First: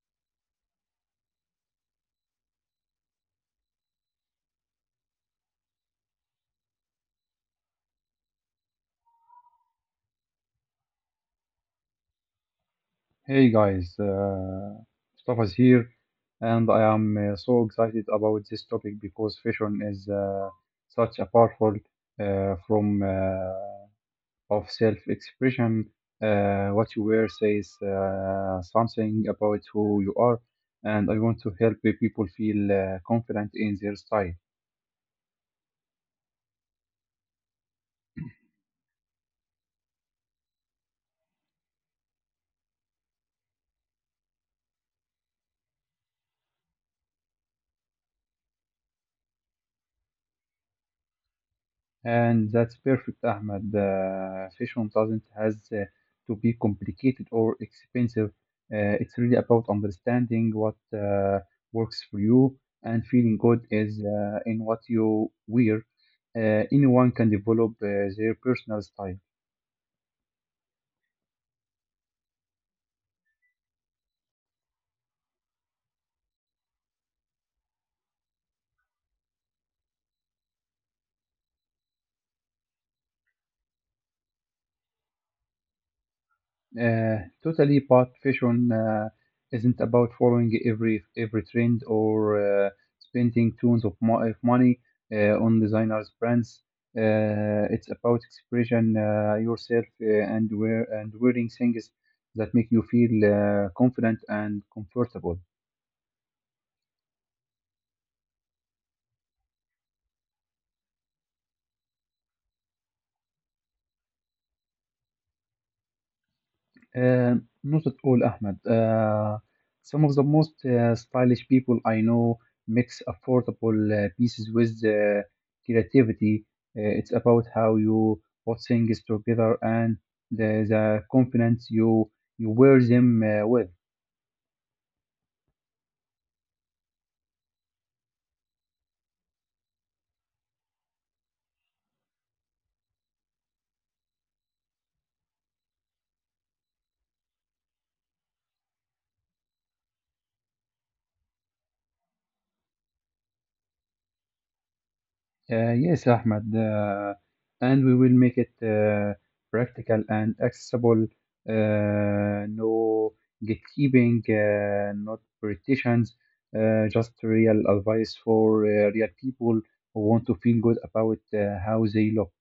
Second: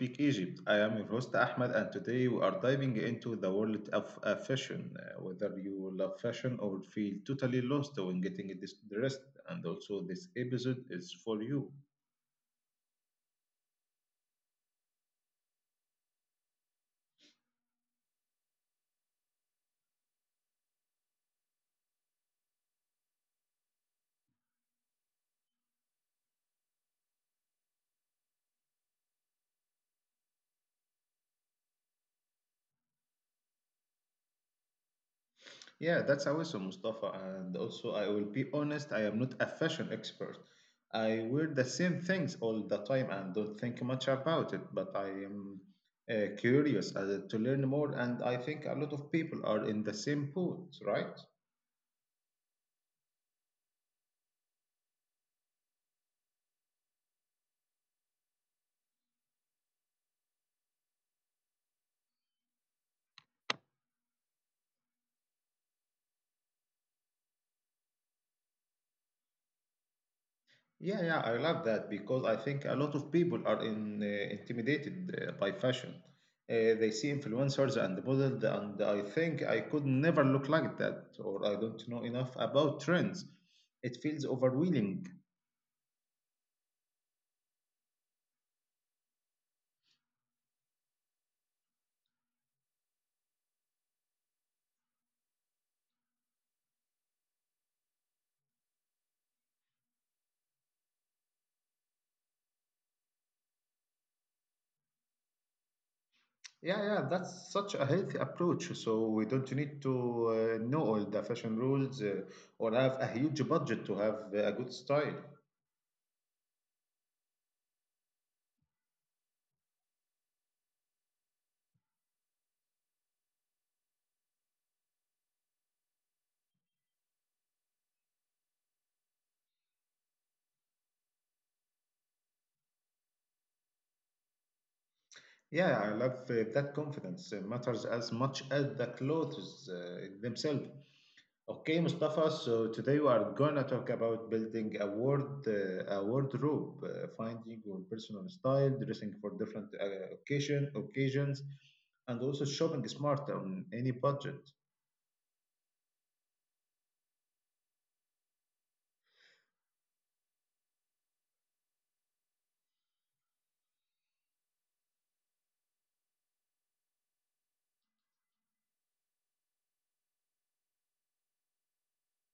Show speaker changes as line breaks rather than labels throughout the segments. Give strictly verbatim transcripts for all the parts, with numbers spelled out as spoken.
Speak Egypt. I am your host Ahmed, and today we are diving into the world of uh, fashion. Uh, whether you love fashion or feel totally lost when getting this dressed, and also this episode is for you.
Hey guys, uh, Mustafa is here, and I am uh, so excited about this topic because fashion is uh, such a powerful uh, form uh, of self-expression. Uh, what you wear says uh, something about who you are, and I want to help people feel uh, confident in their style.
Yeah, that's awesome, Mustafa. And also, I will be honest, I am not a fashion expert. I wear the same things all the time and don't think much about it, but I am uh, curious uh, to learn more, and I think a lot of people are in the same boat, right?
And that's perfect, Ahmed. The fashion doesn't has uh, to be complicated or expensive. Uh, it's really about understanding what uh, works for you and feeling good is uh, in what you wear. Uh, anyone can develop uh, their personal style.
Yeah, yeah, I love that because I think a lot of people are in, uh, intimidated uh, by fashion. Uh, they see influencers and models, and I think I could never look like that, or I don't know enough about trends. It feels overwhelming.
Uh, totally, but fashion uh, isn't about following every every trend or uh, spending tons of, mo- of money uh, on designers brands. Uh, it's about expression uh, yourself uh, and wear and wearing things that make you feel uh, confident and comfortable.
Yeah, yeah, that's such a healthy approach. So we don't need to uh, know all the fashion rules uh, or have a huge budget to have a good style.
Uh, not at all, Ahmed. Uh, some of the most uh, stylish people I know mix affordable uh, pieces with uh, creativity. Uh, it's about how you put things together and the, the confidence you you wear them uh, with.
Yeah, I love uh, that confidence uh, matters as much as the clothes uh, themselves. Okay, Mustafa. So today we are going to talk about building a ward, uh, a wardrobe, uh, finding your personal style, dressing for different uh, occasion, occasions, and also shopping smart on any budget.
Uh, yes, Ahmed, uh, and we will make it uh, practical and accessible. Uh, no gatekeeping, uh, not politicians, uh, just real advice for uh, real people who want to feel good about uh, how they look.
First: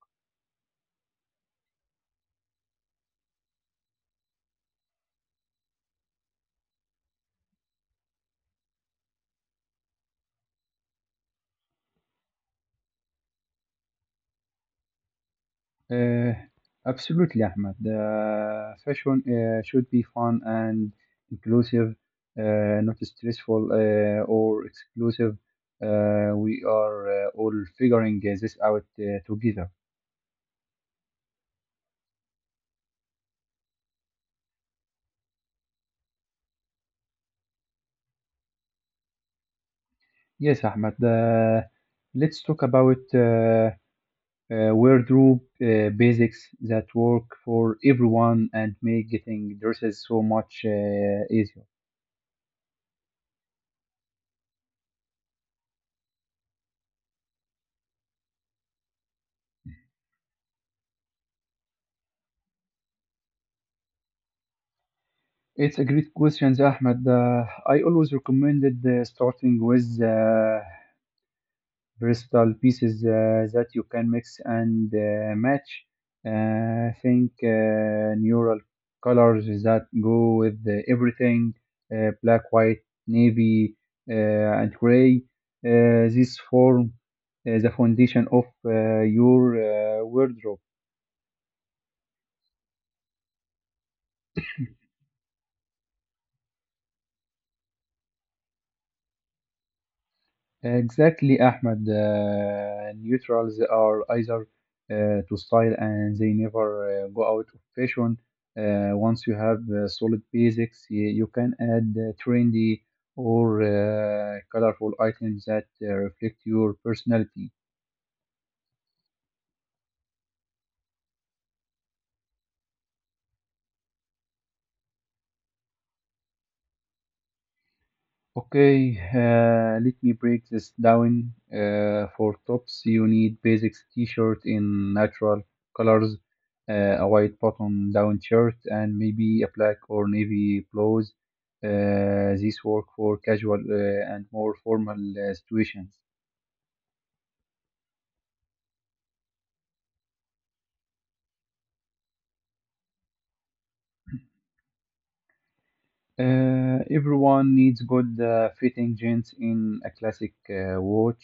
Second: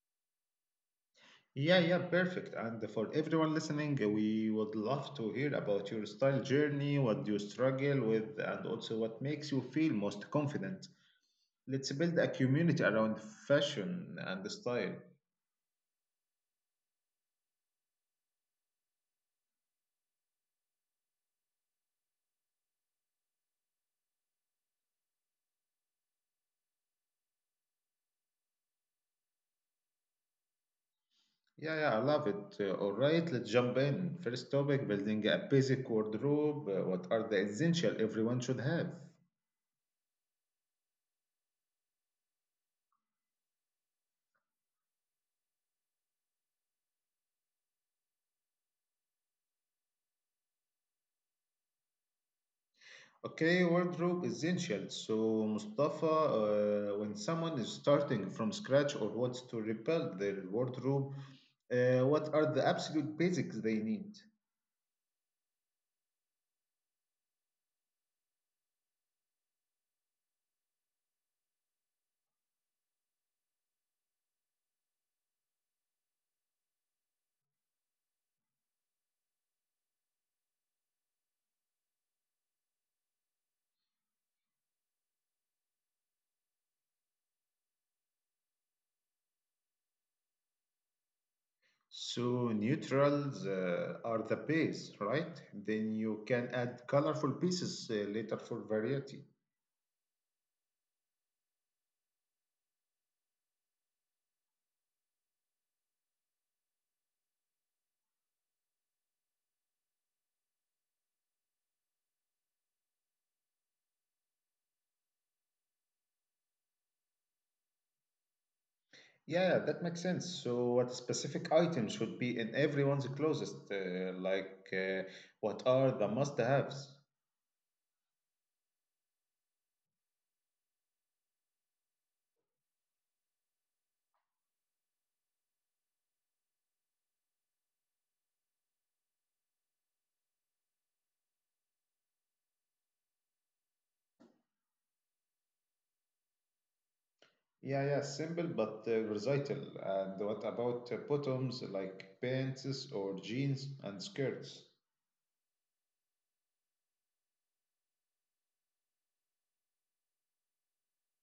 Yeah, yeah, perfect. And for everyone listening, uh, we would love to hear about your style journey, what you struggle with, and also what makes you feel most confident. Let's build a community around fashion and style.
Uh, absolutely, Ahmed. Uh, fashion uh, should be fun and inclusive, uh, not stressful uh, or exclusive. Uh, we are uh, all figuring uh, this out uh, together.
Yeah, yeah, I love it. Uh, all right, let's jump in. First topic, building a basic wardrobe. Uh, what are the essential everyone should have?
Yes, Ahmed. Uh, let's talk about uh, uh, wardrobe uh, basics that work for everyone and make getting dresses so much uh, easier.
Okay, wardrobe essential. So, Mustafa, uh, when someone is starting from scratch or wants to rebuild their wardrobe, uh, what are the absolute basics they need?
It's a great question, Ahmed. Uh, I always recommended uh, starting with uh, versatile pieces uh, that you can mix and uh, match. Uh, think uh, neural colors that go with uh, everything uh, black, white, navy, uh, and gray. Uh, this form uh, the foundation of uh, your uh, wardrobe.
So, neutrals uh, are the base, right? Then you can add colorful pieces uh, later for variety.
Exactly, Ahmed. Uh, neutrals are either uh, to style and they never uh, go out of fashion. Uh, once you have uh, solid basics, you, you can add uh, trendy or uh, colorful items that uh, reflect your personality.
Yeah, that makes sense. So, what specific item should be in everyone's closest? Uh, like, uh, what are the must-haves?
Okay, uh, let me break this down. Uh, for tops, you need basics t-shirt in natural colors, uh, a white button-down shirt, and maybe a black or navy blouse. Uh, these work for casual uh, and more formal uh, situations.
Yeah, yeah, simple but uh, versatile. And what about uh, bottoms like pants or jeans and skirts?
Uh, everyone needs good uh, fitting jeans in a classic uh, watch,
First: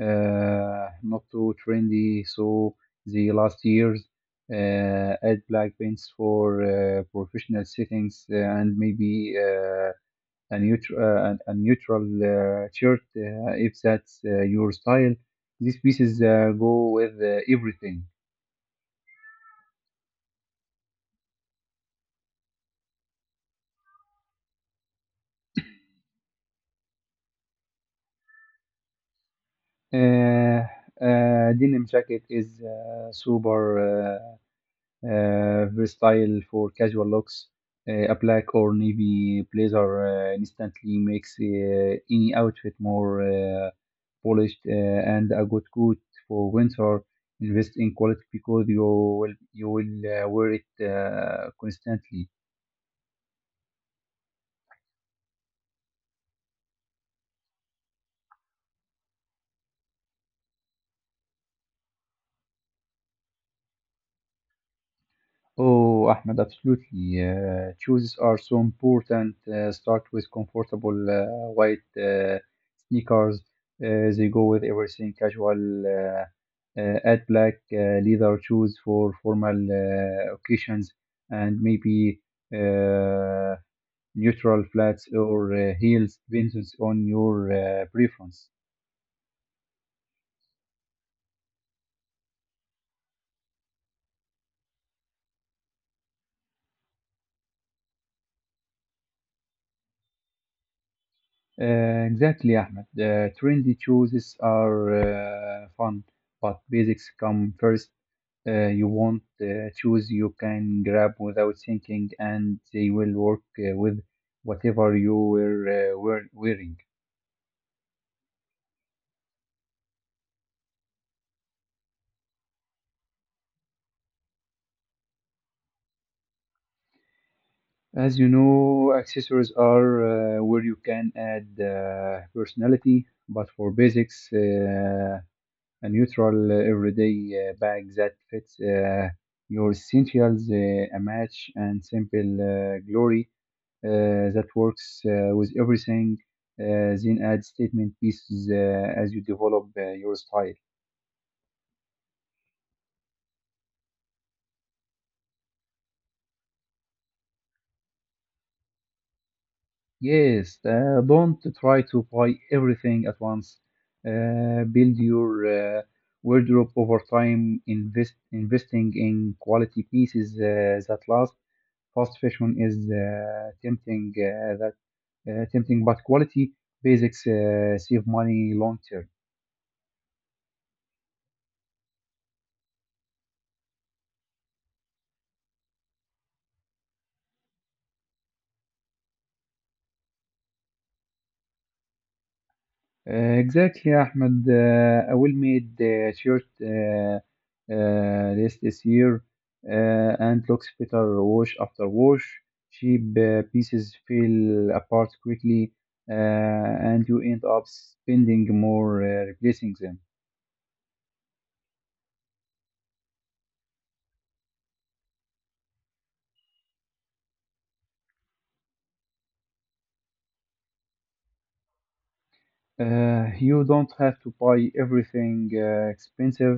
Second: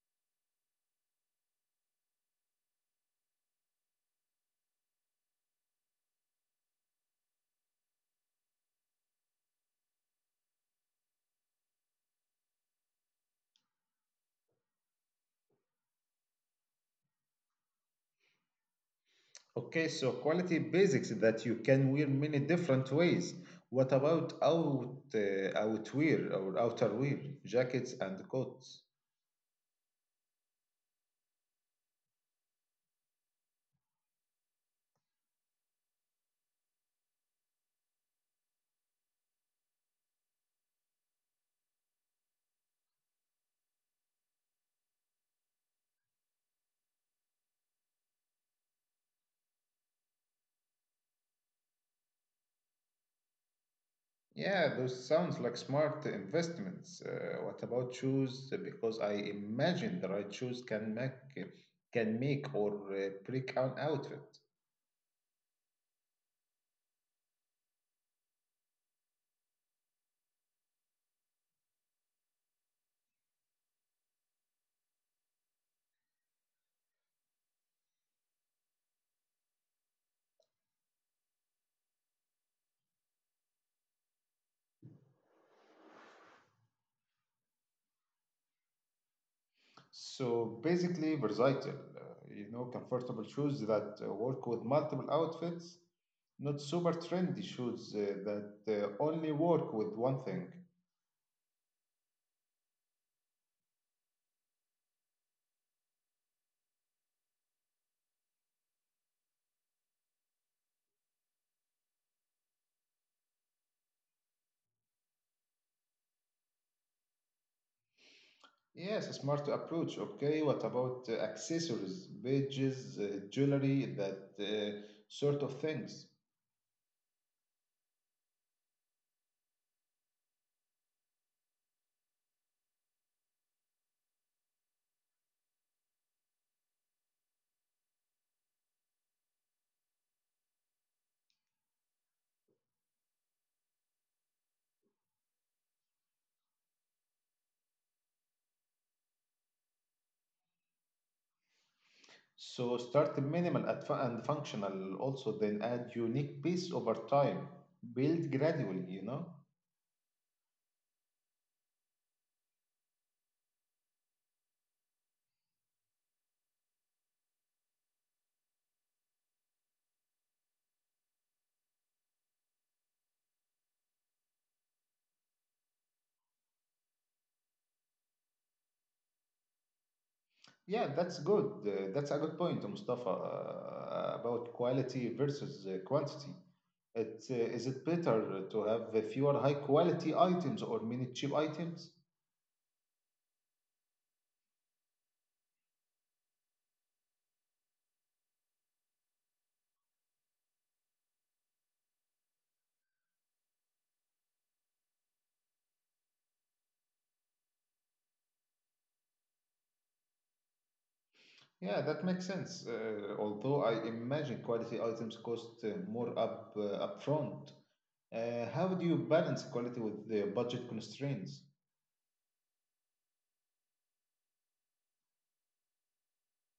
uh, not too trendy, so the last years. Uh, add black pants for uh, professional settings uh, and maybe uh, a neutral uh, a a neutral uh, shirt uh, if that's uh, your style. These pieces uh, go with uh, everything.
Okay, so quality basics that you can wear many different ways. What about out uh, outwear or outerwear, jackets and coats?
Uh, uh, Denim jacket is uh, super. Uh, uh, versatile for casual looks. Uh, a black or navy blazer uh, instantly makes uh, any outfit more uh, polished, uh, and a good coat for winter. Invest in quality because you will you will uh, wear it uh, constantly.
Yeah, those sounds like smart investments. Uh, what about shoes? Because I imagine the right shoes can make can make or uh, break an outfit.
Oh, Ahmed, absolutely. Uh, shoes are so important. Uh, start with comfortable uh, white uh, sneakers. Uh, they go with everything casual. Uh, uh, add black uh, leather shoes for formal uh, occasions and maybe uh, neutral flats or uh, heels, depends on your uh, preference.
So basically, versatile. Uh, you know, comfortable shoes that uh, work with multiple outfits, not super trendy shoes uh, that uh, only work with one thing.
Uh, exactly, Ahmed. Uh, trendy choices are uh, fun, but basics come first. Uh, you want uh, choose you can grab without thinking, and they will work uh, with whatever you were uh, wear- wearing.
Yes, a smart approach. Okay, what about uh, accessories, badges, uh, jewelry, that uh, sort of things?
As you know, accessories are uh, where you can add uh, personality, but for basics, uh, a neutral uh, everyday uh, bag that fits uh, your essentials, uh, a match and simple uh, glory uh, that works uh, with everything. Uh, then add statement pieces uh, as you develop uh, your style.
So start minimal at fu- and functional also, then add unique piece over time. Build gradually, you know?
Yes, uh, don't try to buy everything at once. Uh, build your uh, wardrobe over time, invest investing in quality pieces uh, that last fast fashion is uh, tempting uh, that uh, tempting but quality basics uh, save money long term.
Yeah, that's good. Uh, that's a good point, Mustafa, uh, about quality versus uh, quantity. It, uh, is it better to have uh, fewer high quality items or many cheap items?
Uh, exactly, Ahmed. Uh, a well-made uh, shirt uh, uh, list this year uh, and looks better wash after wash. Cheap uh, pieces fell apart quickly, uh, and you end up spending more uh, replacing them.
Yeah, that makes sense. Uh, although I imagine quality items cost uh, more up uh, upfront. Uh, how do you balance quality with the budget constraints?
Uh, you don't have to buy everything uh, expensive.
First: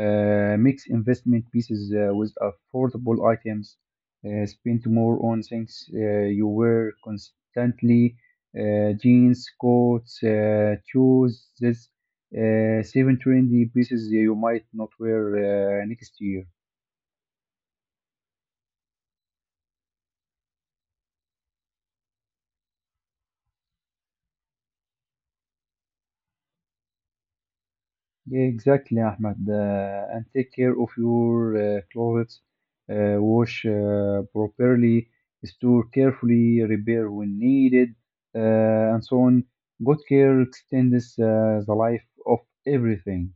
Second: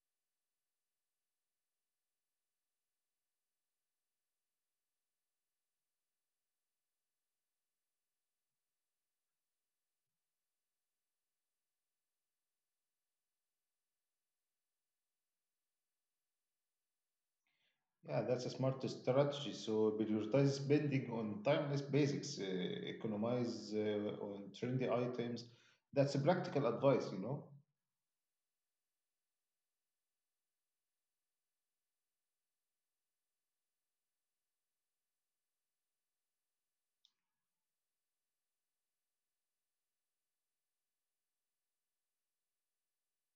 Uh, mix investment pieces uh, with affordable items. Uh, spend more on things uh, you wear constantly. Uh, jeans, coats, uh, shoes. This uh, seven trendy pieces you might not wear uh, next year.
Yeah, that's a smart strategy. So prioritize spending on timeless basics, uh, economize uh, on trendy items. That's a practical advice, you know.
Exactly, Ahmed. Uh, and take care of your uh, clothes. Uh, wash uh, properly, store carefully, repair when needed, uh, and so on. Good care extends uh, the life of everything.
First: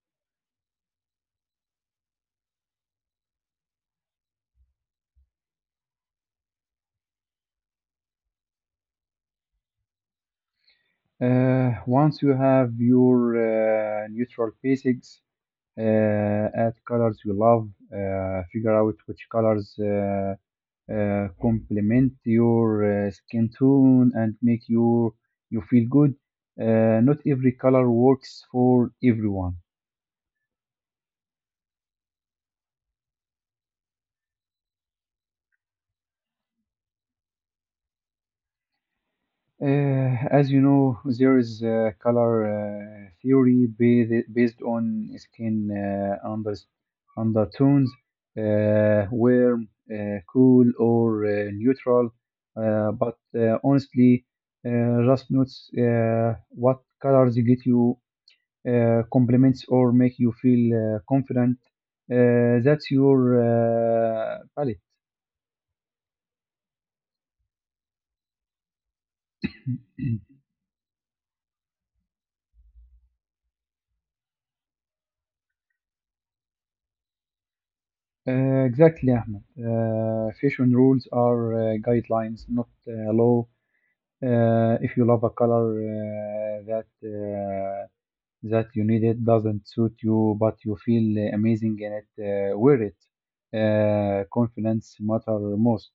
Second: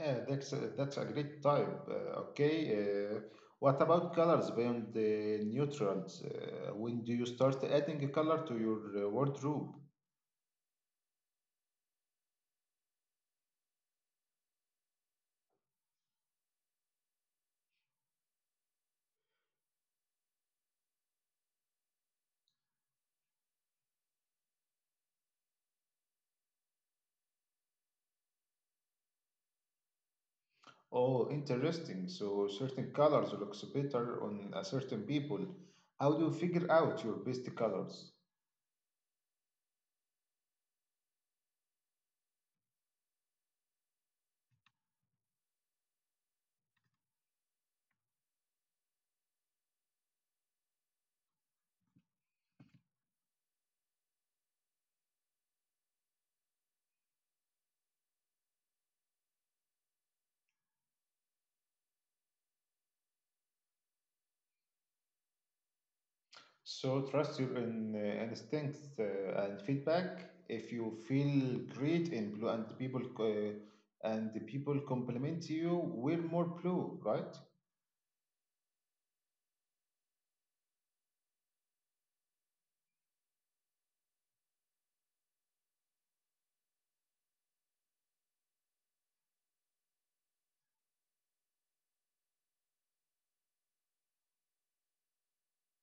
Yeah, that's a, that's a great type. Uh, okay, uh, what about colors beyond the neutrals? Uh, when do you start adding a color to your uh, wardrobe?
Uh, once you have your uh, neutral basics, uh, add colors you love, uh, figure out which colors. Uh, uh, complement your uh, skin tone and make you you feel good. Uh, not every color works for everyone.
Oh, interesting. So certain colors looks better on a certain people. How do you figure out your best colors?
Uh, as you know, there is uh, color uh, theory based, based on skin uh, under, undertones, uh, warm, uh, cool, or uh, neutral. Uh, but uh, honestly, uh, just notes uh, what colors get you uh, compliments or make you feel uh, confident. Uh, that's your uh, palette.
So trust your in, uh, instincts uh, and feedback. If you feel great in blue and the people uh, and the people compliment you, wear more blue, right?
Uh, exactly, Ahmed. Uh, fashion rules are uh, guidelines, not uh, law. Uh, if you love a color uh, that uh, that you need it doesn't suit you, but you feel uh, amazing in it, uh, wear it. Uh, confidence matter most.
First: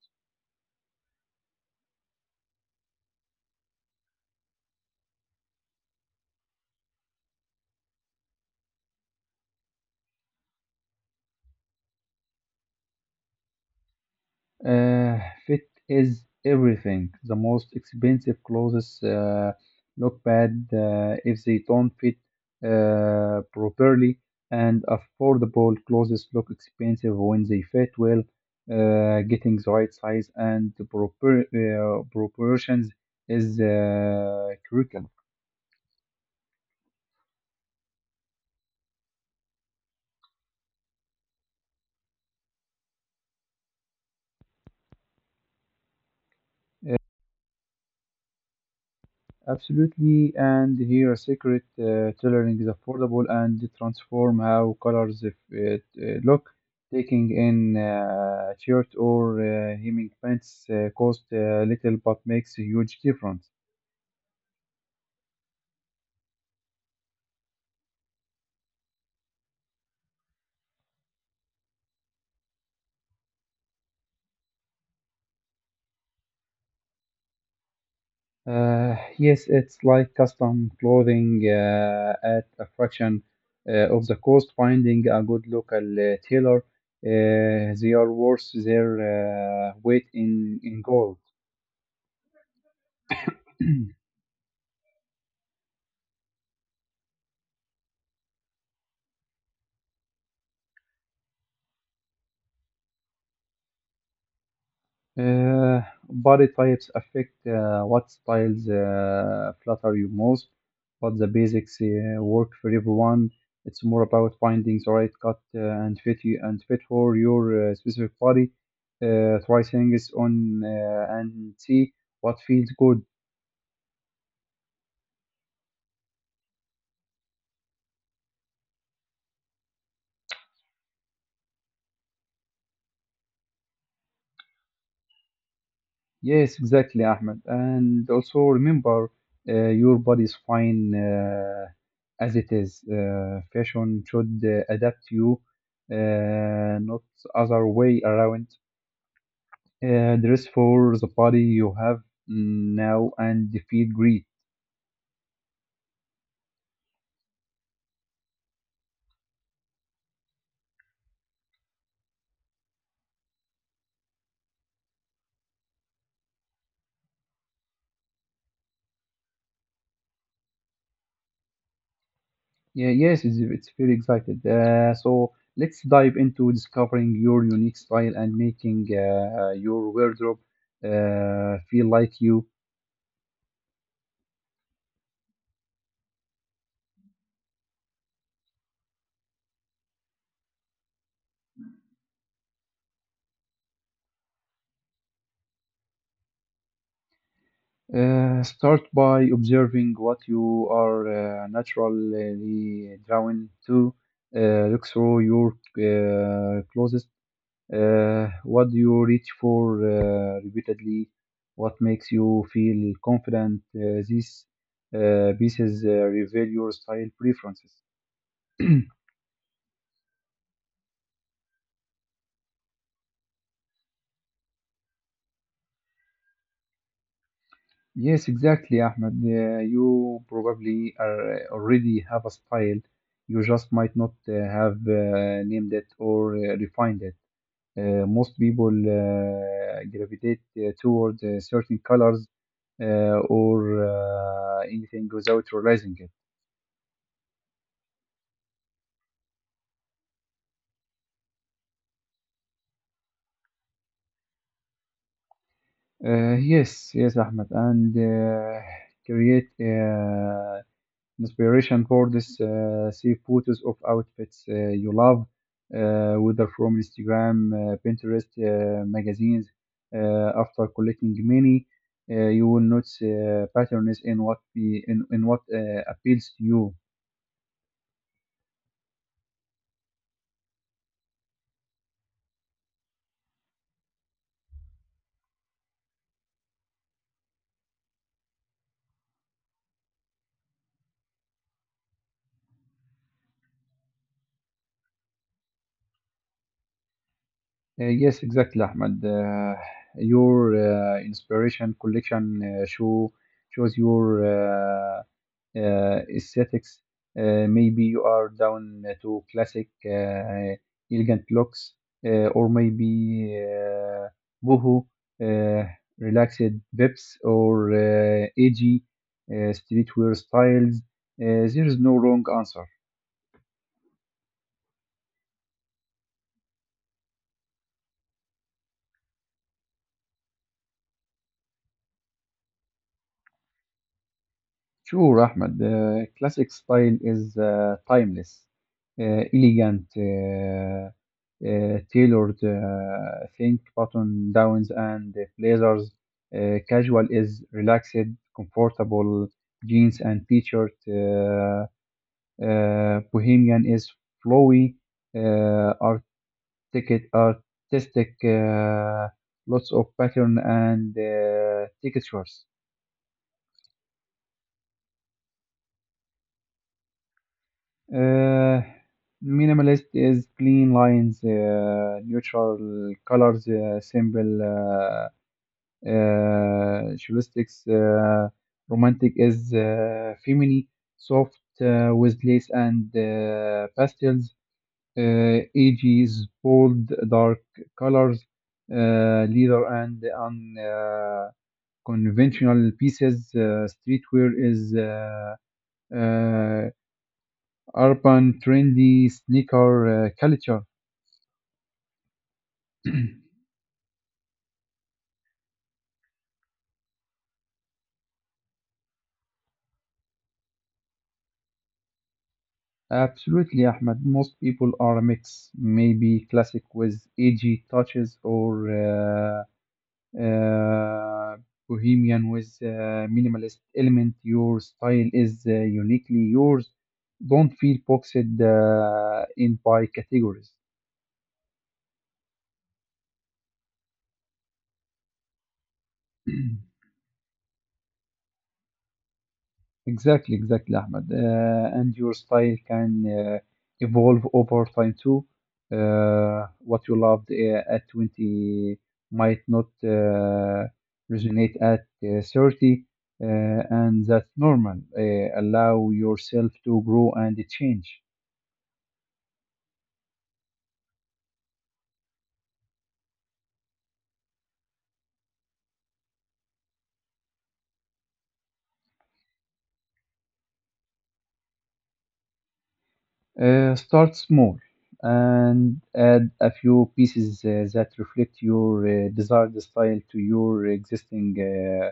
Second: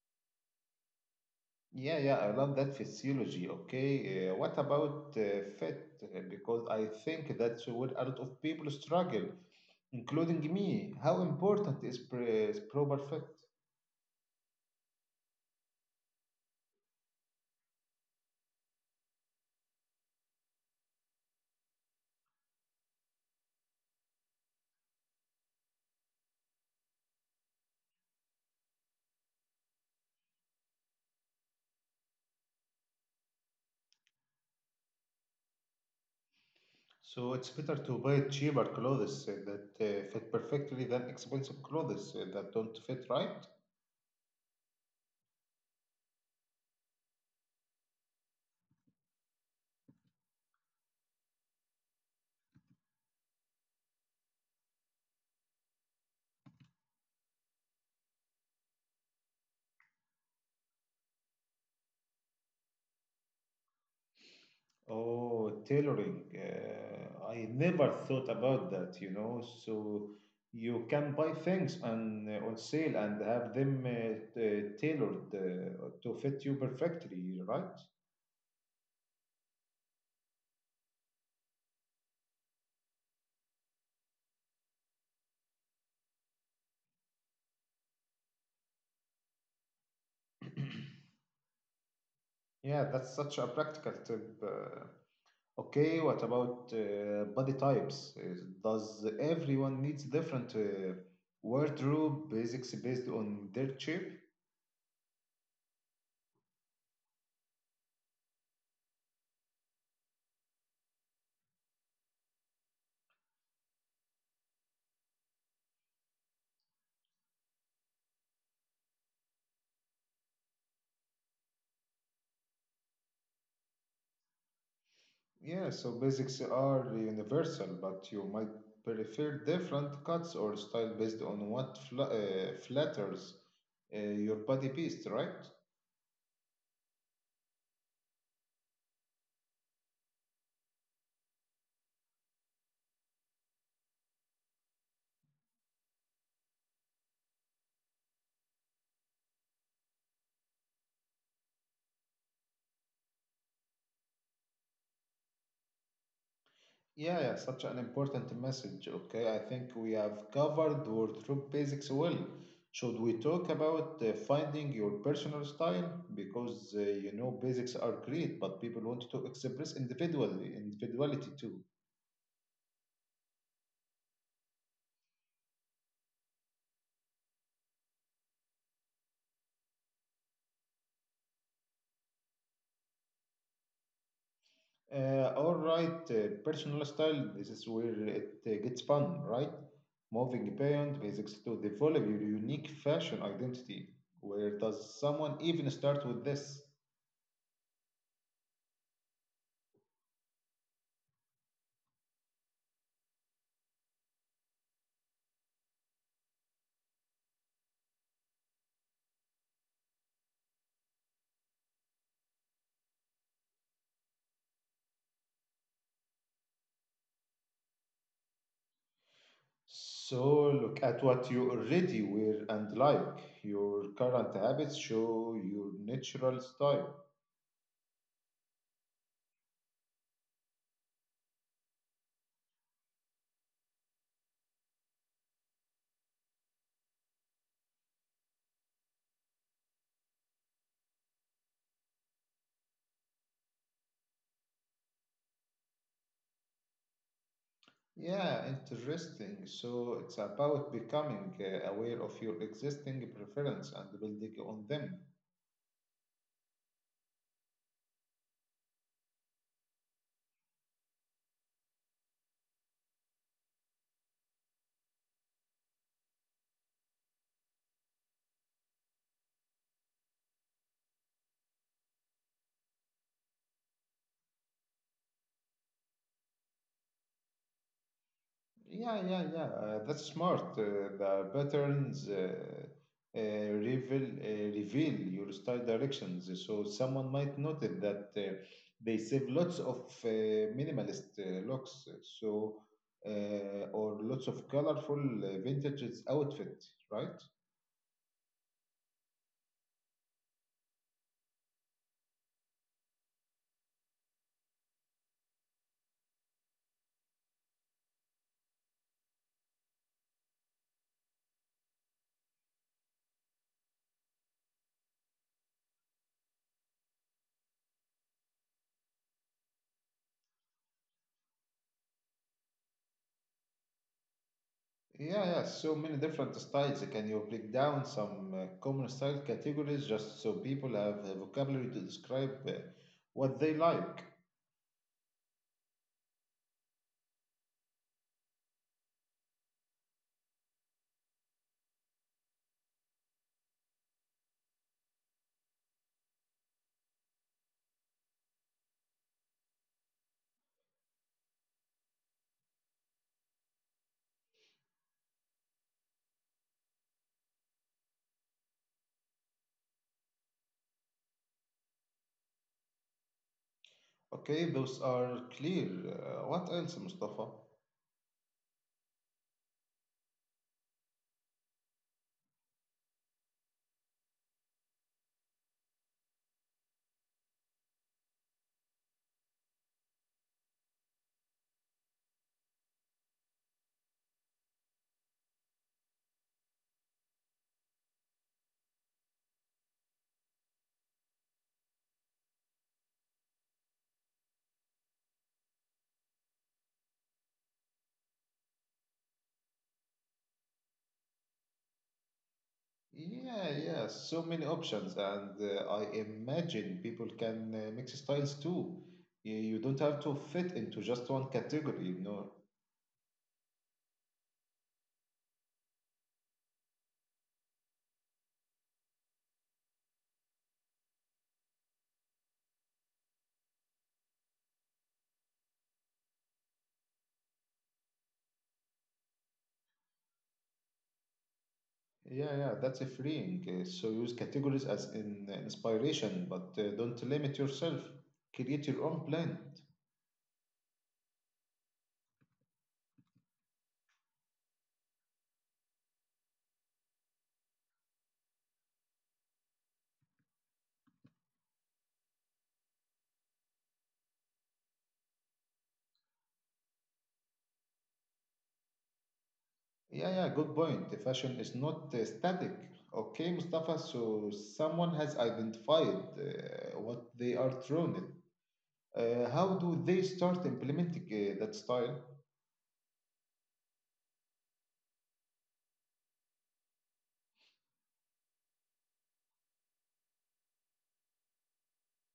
Yeah, yeah, I love that physiology. Okay, uh, what about uh, fit? Uh, Because I think that's where a lot of people struggle, including me. How important is, pre- is proper fit?
Uh, fit is everything. The most expensive clothes uh, look bad uh, if they don't fit uh, properly, and affordable clothes look expensive when they fit well. Uh, getting the right size and the proper uh, proportions is uh, critical.
So it's better to buy cheaper clothes uh, that uh, fit perfectly than expensive clothes uh, that don't fit right.
Absolutely, and here a secret uh, tailoring is affordable and transform how colors if it, uh, look. Taking in uh, shirt or uh, hemming pants uh, cost uh, little but makes a huge difference.
Oh, tailoring. Uh, I never thought about that, you know. So you can buy things and uh, on sale and have them uh, t- tailored uh, to fit you perfectly, right?
Uh, yes, it's like custom clothing uh, at a fraction uh, of the cost. Finding a good local uh, tailor, uh, they are worth their uh, weight in in gold.
Yeah, that's such a practical tip. Uh, okay, what about uh, body types? Uh, Does everyone needs different uh, wardrobe basics based on their shape?
Uh, body types affect uh, what styles uh, flatter you most, but the basics uh, work for everyone. It's more about finding the right cut uh, and fit you and fit for your uh, specific body. Uh, try things on uh, and see what feels good.
Yeah, so basics are universal, but you might prefer different cuts or style based on what fl uh, flatters uh, your body beast, right?
Yes, exactly, Ahmed. And also remember, uh, your body's fine uh, as it is. Uh, fashion should uh, adapt you, uh, not other way around. Uh, dress for the body you have mm, now and feel great.
Yeah, yeah, such an important message. Okay, I think we have covered wardrobe basics well. Should we talk about uh, finding your personal style? Because uh, you know basics are great, but people want to express individual individuality too.
Yeah, yes, it's, it's very excited. Uh, so let's dive into discovering your unique style and making uh, your wardrobe uh, feel like you.
Uh, all right, uh, personal style. This is where it uh, gets fun, right? Moving beyond basics to develop your unique fashion identity. Where does someone even start with this?
Uh, start by observing what you are uh, naturally drawn to. Uh, look through your uh, closest. Uh, what do you reach for uh, repeatedly? What makes you feel confident? Uh, these uh, pieces uh, reveal your style preferences.
So look at what you already wear and like. Your current habits show your natural style.
Yes, exactly, Ahmed. Uh, you probably are, uh, already have a style. You just might not uh, have uh, named it or uh, refined it. Uh, most people uh, gravitate uh, toward uh, certain colors uh, or uh, anything without realizing it.
Yeah, interesting. So it's about becoming uh, aware of your existing preference and building on them.
Uh, yes, yes, Ahmed, and uh, create uh, inspiration for this. Uh, see photos of outfits uh, you love, uh, whether from Instagram, uh, Pinterest, uh, magazines. Uh, after collecting many, uh, you will notice uh, patterns in what be, in, in what uh, appeals to you.
Yeah, yeah, yeah. Uh, that's smart. Uh, the patterns uh, uh, reveal uh, reveal your style directions. So someone might notice that uh, they save lots of uh, minimalist uh, looks. So uh, or lots of colorful uh, vintage outfit, right?
Uh, Yes, exactly, Ahmed. Uh, your uh, inspiration collection uh, show shows your uh, uh, aesthetics. Uh, maybe you are down to classic, uh, elegant looks, uh, or maybe uh, boho, uh, relaxed vibes, or uh, edgy uh, streetwear styles. Uh, there is no wrong answer.
Yeah, yeah. So many different styles. Can you break down some uh, common style categories just so people have a vocabulary to describe uh, what they like?
Sure, Ahmed. Uh, classic style is uh, timeless, uh, elegant, uh, uh, tailored. Uh, think button downs and blazers. Uh, casual is relaxed, comfortable jeans and t-shirt. Uh, uh, bohemian is flowy, uh, artic- artistic. Uh, lots of pattern and uh, textures.
Okay, those are clear. Uh, what else, Mustafa?
Uh, minimalist is clean lines, uh, neutral colors, uh, simple uh, uh, heuristics. Uh, romantic is uh, feminine, soft uh, with lace and uh, pastels. Uh, A G is bold, dark colors, uh, leather and unconventional uh, conventional pieces. Uh, streetwear is uh, uh, urban, trendy sneaker uh, culture.
Yeah, yeah, so many options, and uh, I imagine people can uh, mix styles too. You, you don't have to fit into just one category, you know.
Absolutely, Ahmed. Most people are a mix, maybe classic with edgy touches or uh, uh, bohemian with uh, minimalist element. Your style is uh, uniquely yours. Don't feel boxed uh, in by categories.
Yeah, yeah, that's a freeing. Uh, so use categories as in uh, inspiration, but uh, don't limit yourself. Create your own blend.
Exactly, exactly, Ahmed. Uh, and your style can uh, evolve over time too. Uh, what you loved uh, at twenty might not uh, resonate at uh, thirty, uh, and that's normal. Uh, allow yourself to grow and change.
Yeah, yeah, good point. The fashion is not uh, static. Okay, Mustafa, so someone has identified uh, what they are thrown at. Uh, how do they start implementing uh, that style?
Uh, start small and add a few pieces uh, that reflect your uh, desired style to your existing uh,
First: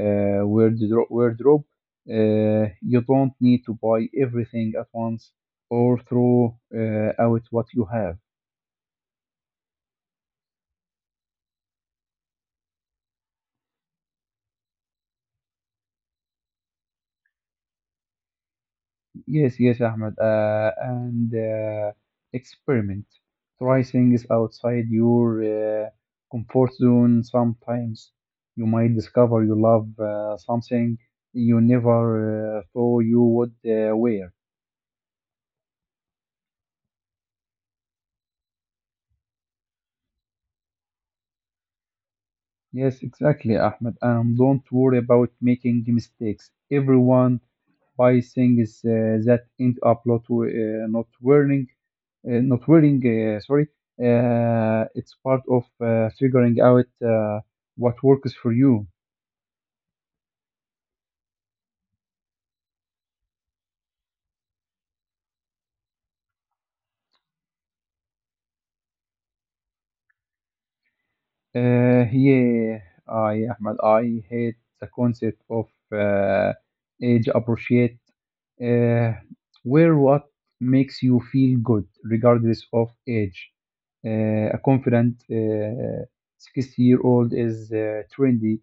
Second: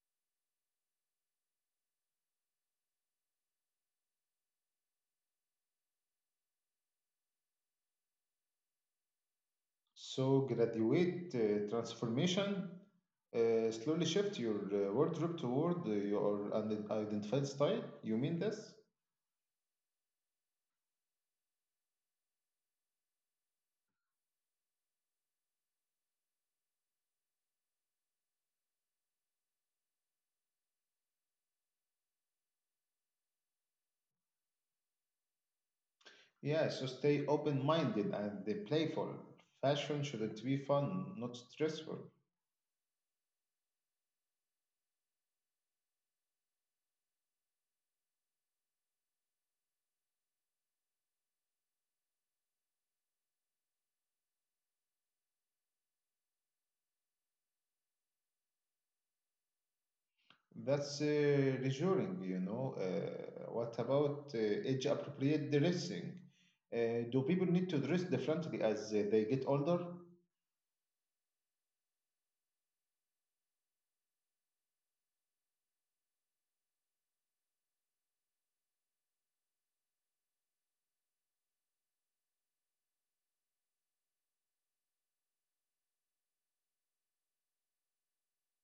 uh, wardro- wardrobe. Uh, you don't need to buy everything at once or throw uh, out what you have.
So graduate uh, transformation, uh, slowly shift your uh, wardrobe toward uh, your unid- identified style. You mean this?
Yes, yes, Ahmed. Uh, and uh, experiment. Try things outside your uh, comfort zone. Sometimes you might discover you love uh, something you never uh, thought you would uh, wear.
Yeah, so stay open minded and uh, playful. Fashion should be fun, not stressful.
Yes, exactly, Ahmed. And don't worry about making mistakes. Everyone by things uh, that end up not, w- uh, not wearing, uh, not wearing, uh, sorry. Uh, it's part of uh, figuring out uh, what works for you.
That's uh, reassuring, you know. Uh, what about uh, age appropriate dressing? Uh, do people need to dress differently as uh, they get older?
Uh, yeah, I, Ahmad, I hate the concept of uh, age appropriate, uh, where what makes you feel good regardless of age. Uh, a confident uh, sixty year old is uh, trendy,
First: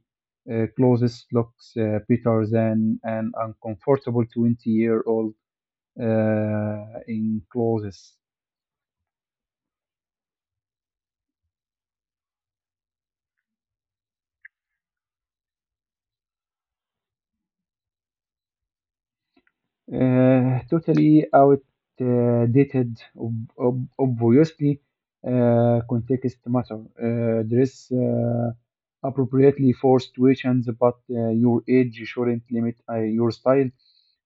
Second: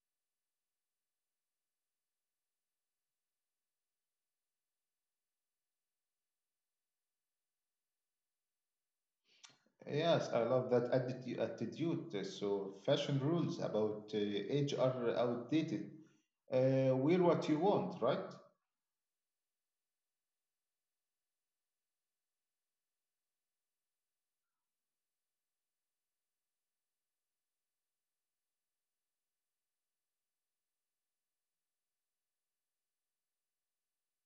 uh, clothes looks uh, better than an uncomfortable twenty year old uh, in clothes.
Yes, I love that atti- attitude. Uh, So, fashion rules about uh, age are outdated. Uh, wear what you want, right?
Uh, totally outdated, ob- ob- obviously, uh, context matter. Uh, dress uh, appropriately for situations, but uh, your age shouldn't limit uh, your style.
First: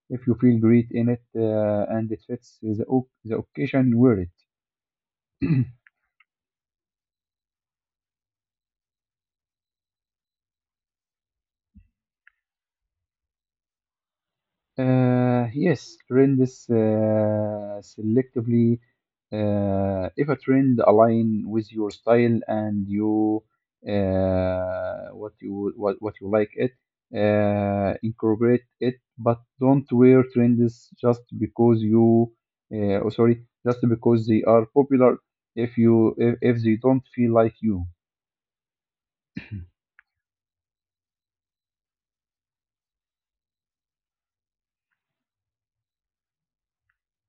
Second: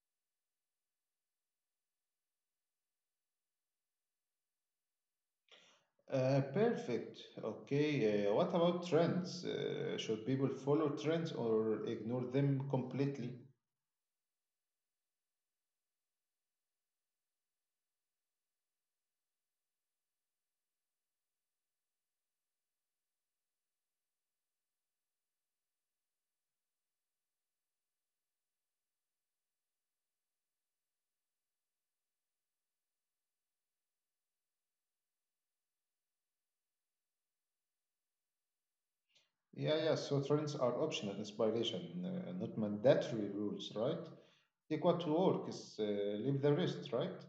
If you feel great in it uh, and it fits the, o- the occasion, wear it.
Uh, perfect. Okay. Uh, what about trends? Uh, should people follow trends or ignore them completely?
Uh, yes, trend is uh, selectively. Uh, if a trend align with your style and you uh, what you what, what you like it, uh, incorporate it. But don't wear trends just because you. Uh, oh, sorry, just because they are popular. If you if, if they don't feel like you.
Yeah, yeah. So, trends are optional inspiration, uh, not mandatory rules, right? Take what works, uh, leave the rest, right?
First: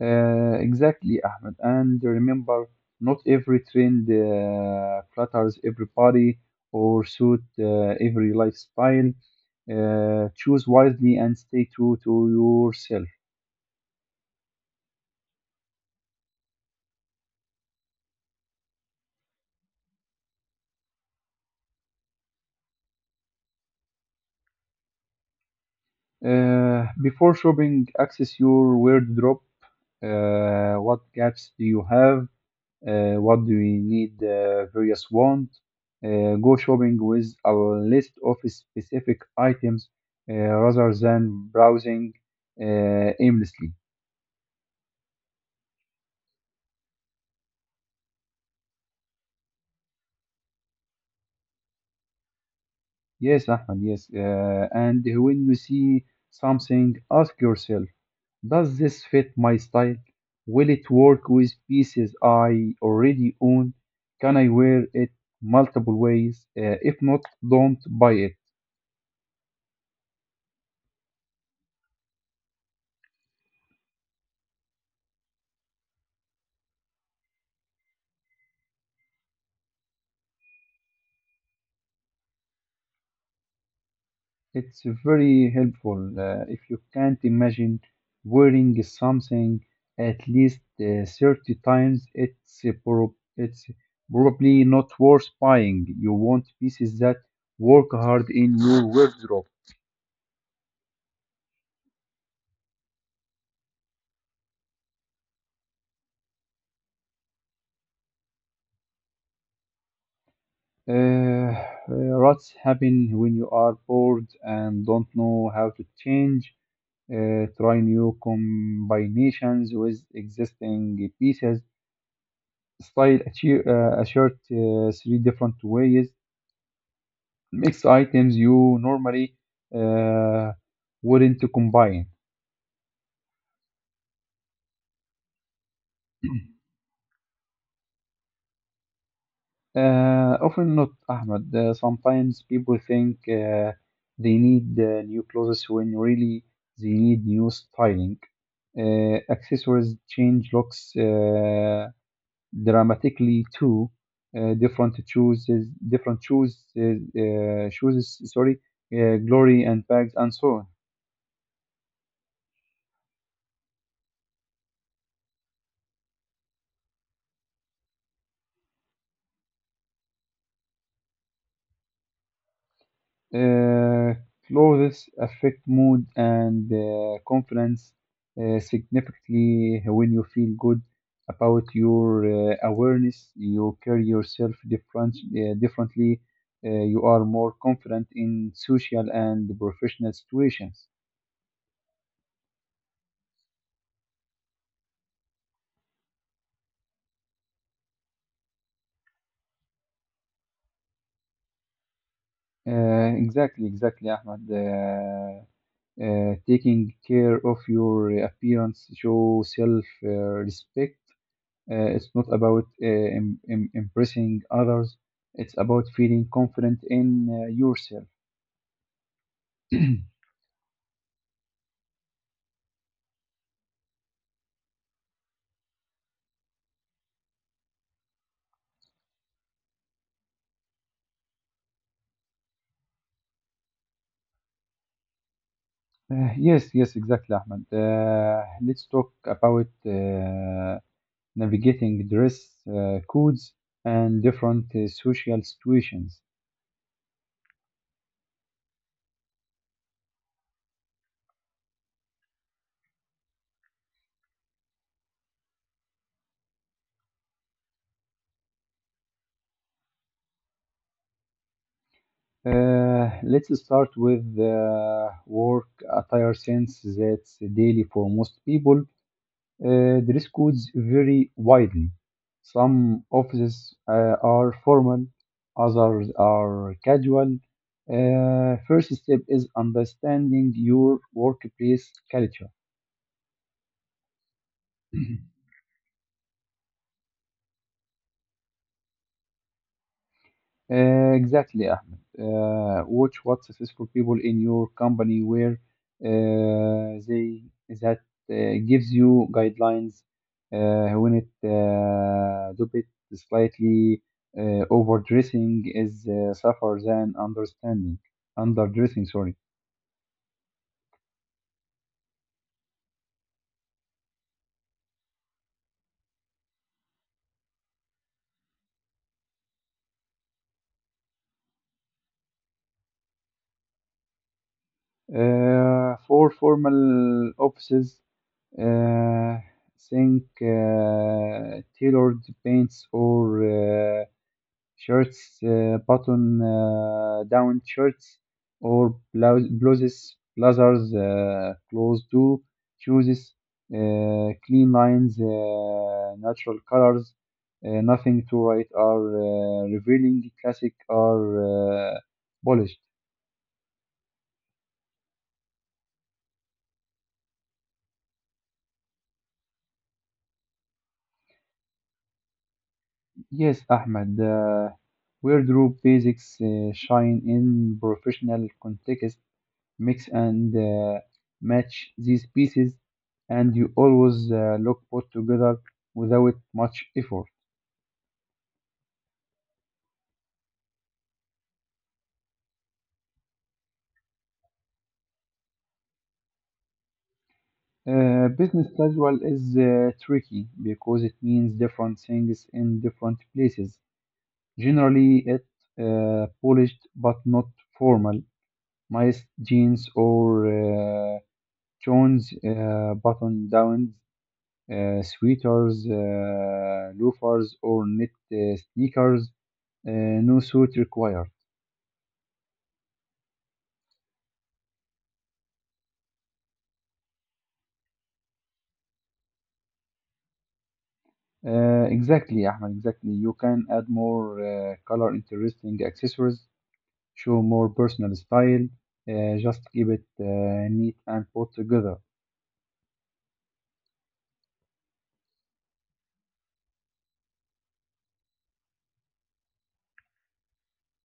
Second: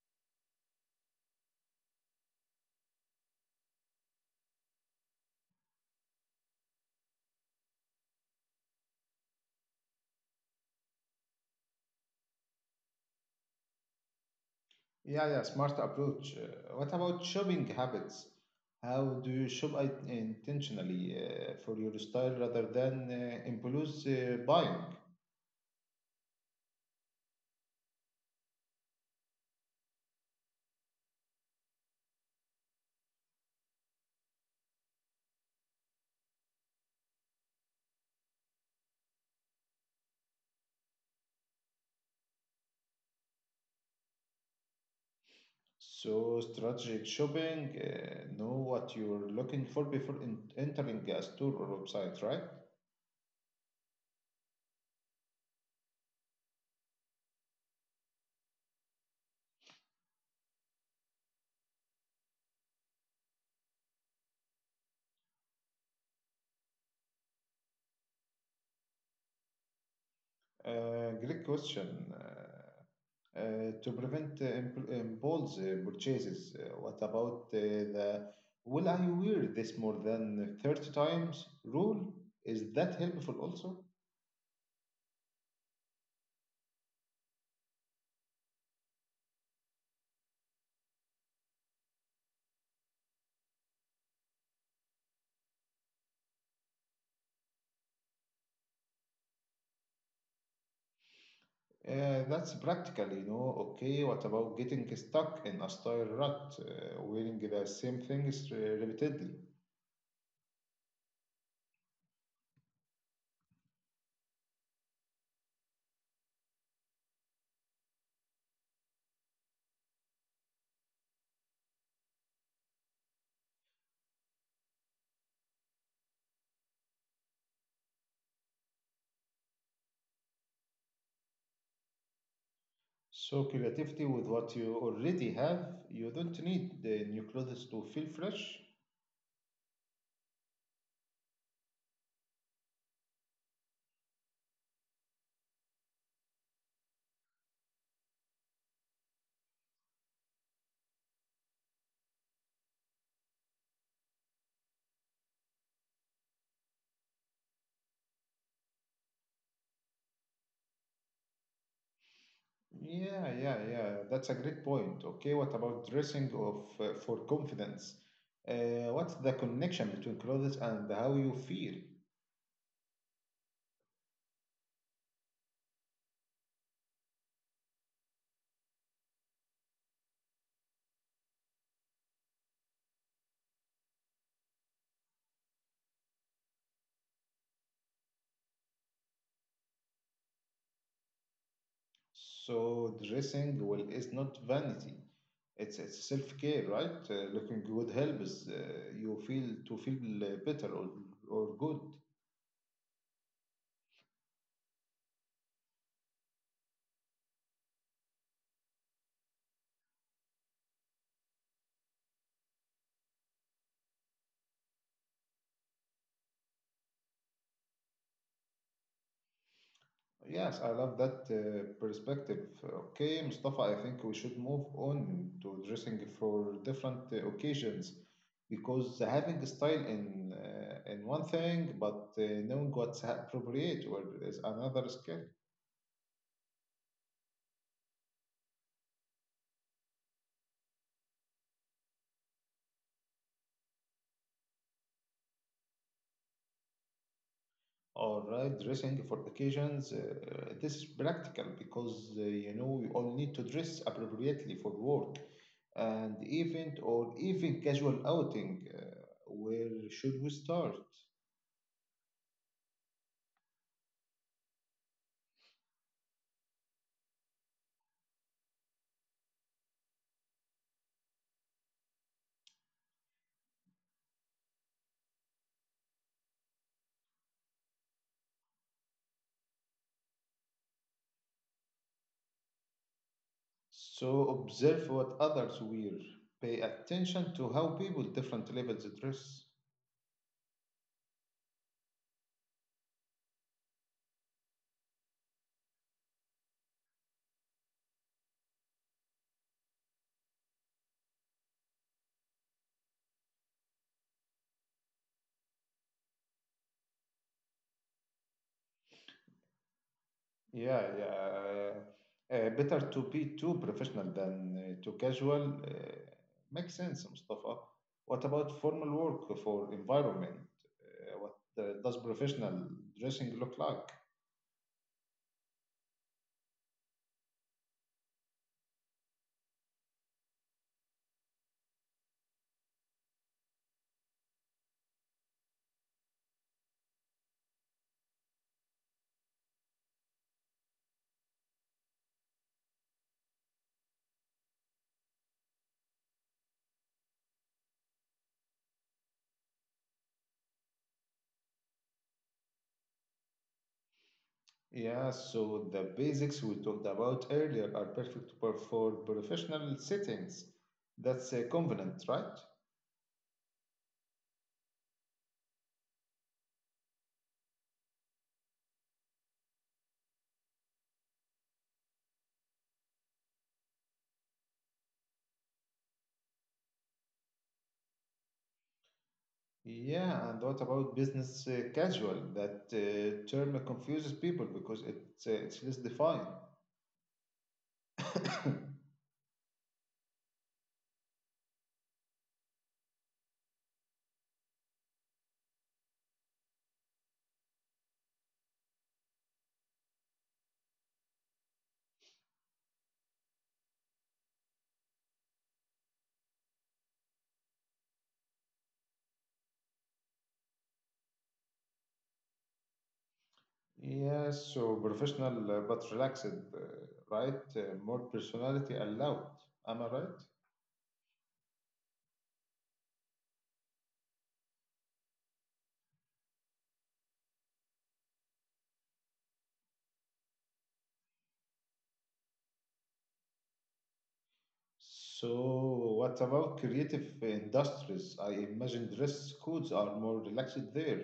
Uh, exactly, Ahmed. And remember, not every trend uh, flatters everybody or suit uh, every lifestyle. Uh, choose wisely and stay true to yourself.
Yeah, yeah, smart approach. Uh, what about shopping habits? How do you shop i- intentionally uh, for your style rather than uh, impulse uh, buying?
Uh, before shopping, access your wardrobe. Uh, what gaps do you have? Uh, what do we need, uh, various want. Uh, go shopping with a list of specific items uh, rather than browsing uh, aimlessly.
So, strategic shopping, uh, know what you're looking for before in- entering a store or website, right?
Yes, Ahmed, yes. Uh, and when you see something, ask yourself, does this fit my style? Will it work with pieces I already own? Can I wear it multiple ways? Uh, if not, don't buy it.
Uh, great question. Uh, uh, to prevent uh, imp- impulse uh, purchases, uh, what about uh, the will I wear this more than thirty times rule? Is that helpful also?
It's very helpful uh, if you can't imagine wearing something at least uh, thirty times. It's, uh, prob- it's probably not worth buying. You want pieces that work hard in your wardrobe.
Uh, that's practical, you know. Okay, what about getting stuck in a style rut, uh, wearing the same things uh, repeatedly?
Uh, uh, Rots happen when you are bored and don't know how to change. Uh, try new combinations with existing pieces. Style a, chi- uh, a shirt uh, three different ways mix items you normally uh, wouldn't combine.
So, creativity with what you already have, you don't need the new clothes to feel fresh.
Uh, often not, Ahmed. Uh, sometimes people think uh, they need uh, new clothes when really they need new styling. Uh, accessories change looks uh, dramatically too. Uh, different chooses, different shoes, uh, uh, shoes, sorry, uh, glory and bags and so on.
Yeah, yeah, yeah, that's a great point. Okay, what about dressing of uh, for confidence? Uh, what's the connection between clothes and how you feel?
Uh, Clothes affect mood and uh, confidence uh, significantly when you feel good about your uh, awareness you carry yourself different, uh, differently uh, you are more confident in social and professional situations.
So dressing well is not vanity. It's it's self-care, right? Uh, looking good helps uh, you feel to feel uh, better or or good.
uh, exactly, exactly, Ahmed. Uh, uh, taking care of your appearance show self uh, respect. Uh, it's not about uh, im- im- impressing others. It's about feeling confident in uh, yourself.
Yes, I love that uh, perspective. Okay, Mustafa, I think we should move on to dressing for different uh, occasions because having style in uh, in one thing, but uh, knowing what's appropriate or is another skill.
Uh, yes, yes, exactly, Ahmed. Uh, let's talk about uh, navigating dress uh, codes and different uh, social situations.
All right, dressing for occasions. Uh, this is practical because uh, you know we all need to dress appropriately for work and event or even casual outing. Uh, where should we start?
Uh, let's start with uh, work attire since that's daily for most people. Uh, dress codes vary widely. Some offices uh, are formal, others are casual. Uh, first step is understanding your workplace culture.
So observe what others wear. Pay attention to how people different levels dress.
Uh, exactly, Ahmed. Uh, watch what successful people in your company where uh, they that uh, gives you guidelines uh, when it uh, do it slightly uh, overdressing is uh, suffer than understanding underdressing. Sorry.
Yeah, yeah. Uh, uh, better to be too professional than uh, too casual. Uh, makes sense, Mustafa. What about formal work for environment? Uh, what uh, does professional dressing look like?
Uh, for formal offices, uh, think uh, tailored paints or uh, shirts, uh, button uh, down shirts, or blou- blouses, blazers, uh, close to shoes, uh, clean lines, uh, natural colors, uh, nothing to write or uh, revealing, classic or uh, polished.
Yeah, so the basics we talked about earlier are perfect for for professional settings. That's uh, convenient, right?
Yes, Ahmed. Uh, wardrobe basics uh, shine in professional contexts mix and uh, match these pieces, and you always uh, look put together without much effort.
Yeah, and what about business uh, casual? That uh, term confuses people because it's uh, it's less defined.
Uh, business casual is uh, tricky because it means different things in different places. Generally, it uh, polished but not formal, nice jeans or uh, tones, uh, button downs, uh, sweaters, uh, loafers, or knit uh, sneakers. Uh, no suit required.
Yes, so professional uh, but relaxed, uh, right? Uh, more personality allowed. Am I right?
Uh, exactly, Ahmed, exactly. You can add more uh, color interesting accessories, show more personal style, uh, just keep it uh, neat and put together.
So, what about creative industries? I imagine dress codes are more relaxed there.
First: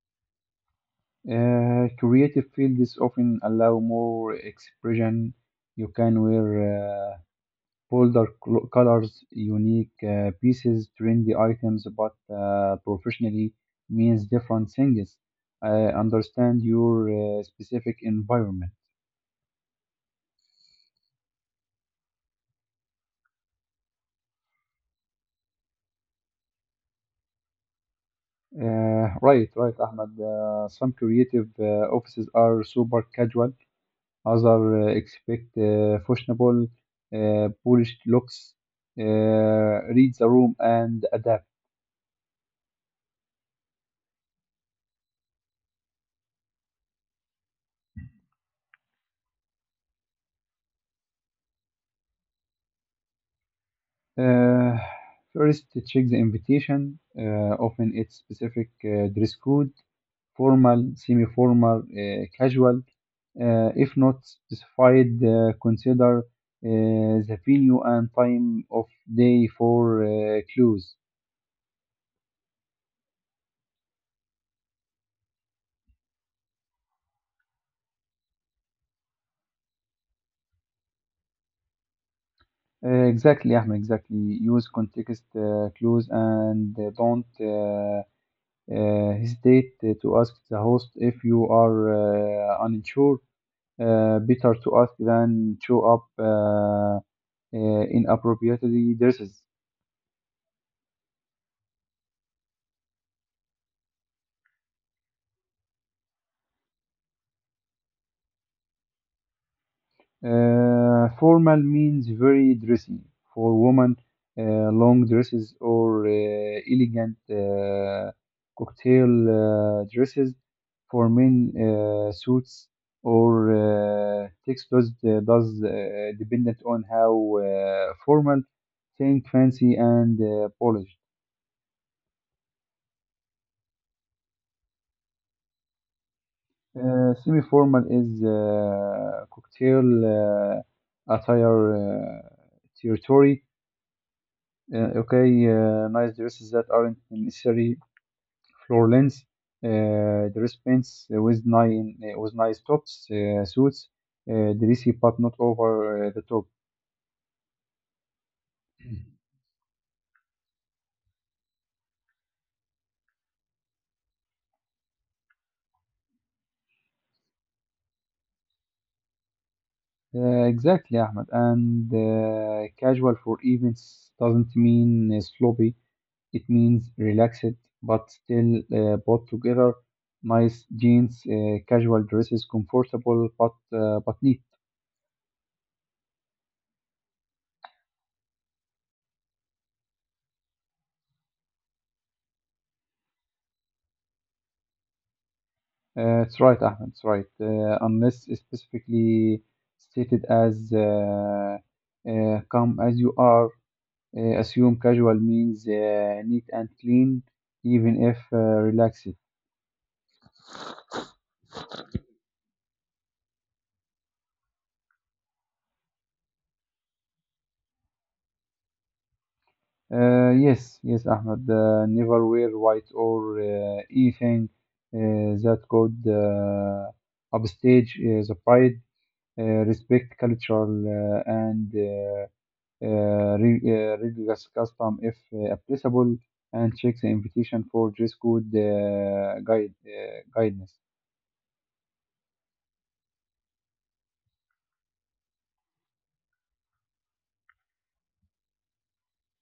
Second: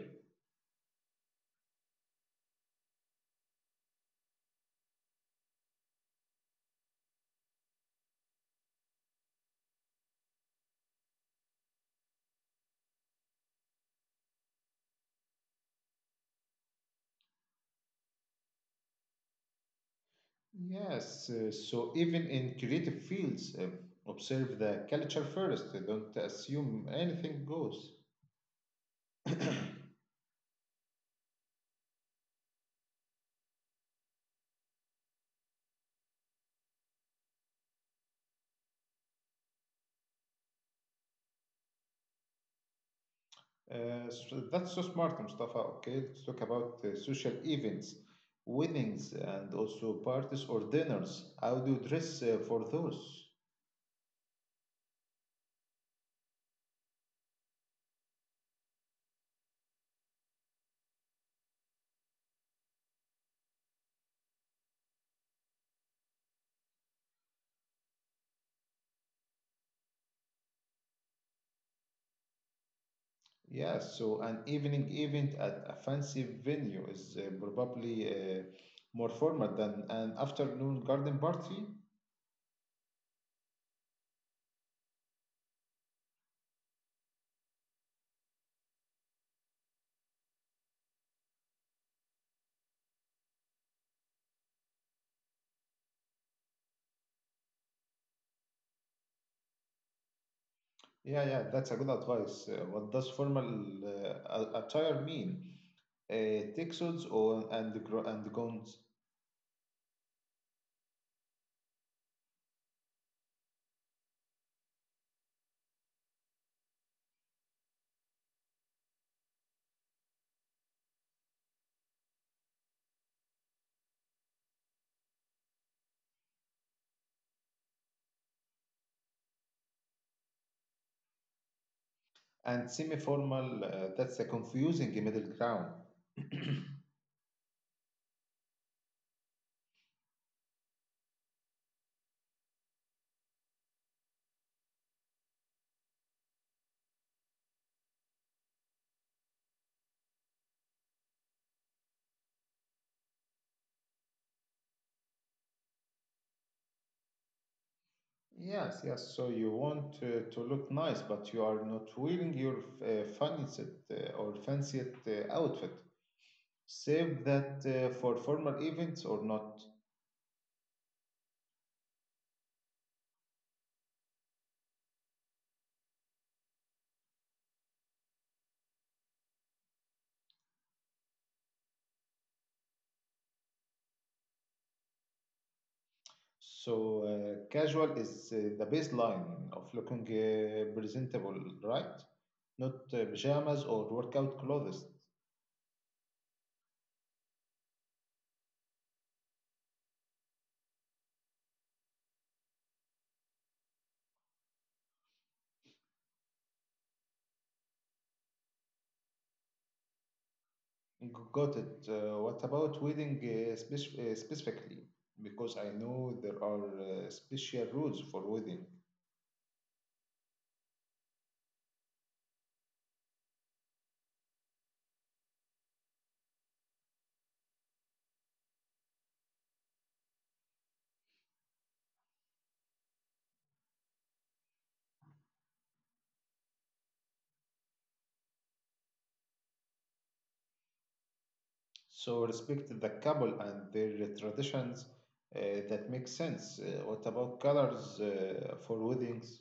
Uh, creative fields often allow more expression. You can wear uh, bolder clo- colors, unique uh, pieces, trendy items, but uh, professionally means different things. I understand your uh, specific environment.
Yes, uh, so even in creative fields, uh, observe the culture first. Don't assume anything goes.
Uh, right, right, Ahmed. Uh, some creative uh, offices are super casual. Others uh, expect uh, fashionable, uh, polished looks. Uh, Read the room and adapt.
Uh, so that's so smart, Mustafa. Okay, let's talk about uh, social events, weddings, and also parties or dinners. How do you dress uh, for those?
Uh, First, check the invitation. Uh, often it's specific uh, dress code, formal, semi-formal, uh, casual. Uh, if not specified, uh, consider uh, the venue and time of day for uh, clues.
Yeah, so an evening event at a fancy venue is uh, probably uh, more formal than an afternoon garden party.
Uh, Exactly, Ahmed, exactly. Use context uh, clues and uh, don't uh, uh, hesitate uh, to ask the host if you are uh, unsure. Uh, better to ask than show up uh, uh, inappropriately dresses.
Yeah, yeah, that's a good advice. Uh, what does formal uh, a- attire mean? Uh, tuxedos or and gr- and gowns
Uh, formal means very dressy. For women, uh, long dresses or uh, elegant uh, cocktail uh, dresses. For men uh, suits or uh, tuxedos uh, does uh, dependent on how uh, formal, think fancy and uh, polished.
and semi-formal. Uh, that's a confusing middle ground.
Uh, semi-formal is uh, cocktail uh, attire uh, territory. Uh, okay, uh, nice dresses that aren't necessarily floor lengths. Uh, dress pants with nine uh, with nice tops, uh, suits, uh, dressy but not over uh, the top.
Yes, yes. So you want to, to look nice, but you are not wearing your uh, fancy uh, or fancy uh, outfit. Save that uh, for formal events or not.
Uh, exactly, Ahmed. And uh, casual for events doesn't mean uh, sloppy. It means relaxed, but still uh, bought together. Nice jeans, uh, casual dresses, comfortable but uh, but neat.
So uh, casual is uh, the baseline of looking uh, presentable, right? Not uh, pajamas or workout clothes.
Uh, it's right, Ahmed. It's right. Uh, unless specifically stated as uh, uh, "come as you are." Uh, assume casual means uh, neat and clean, even if uh, relaxed.
G- Got it. Uh, what about wedding uh, spec- uh, specifically? Because I know there are uh, special rules for wedding.
Uh, yes, yes, Ahmed. Uh, never wear white or uh, anything uh, that could uh, upstage uh, the pride. Uh, respect cultural uh, and uh, uh, re- uh, religious custom if uh, applicable, and check the invitation for dress code uh, guide uh, guidance.
So respect the couple and their traditions uh, that makes sense. Uh, what about colors uh, for weddings?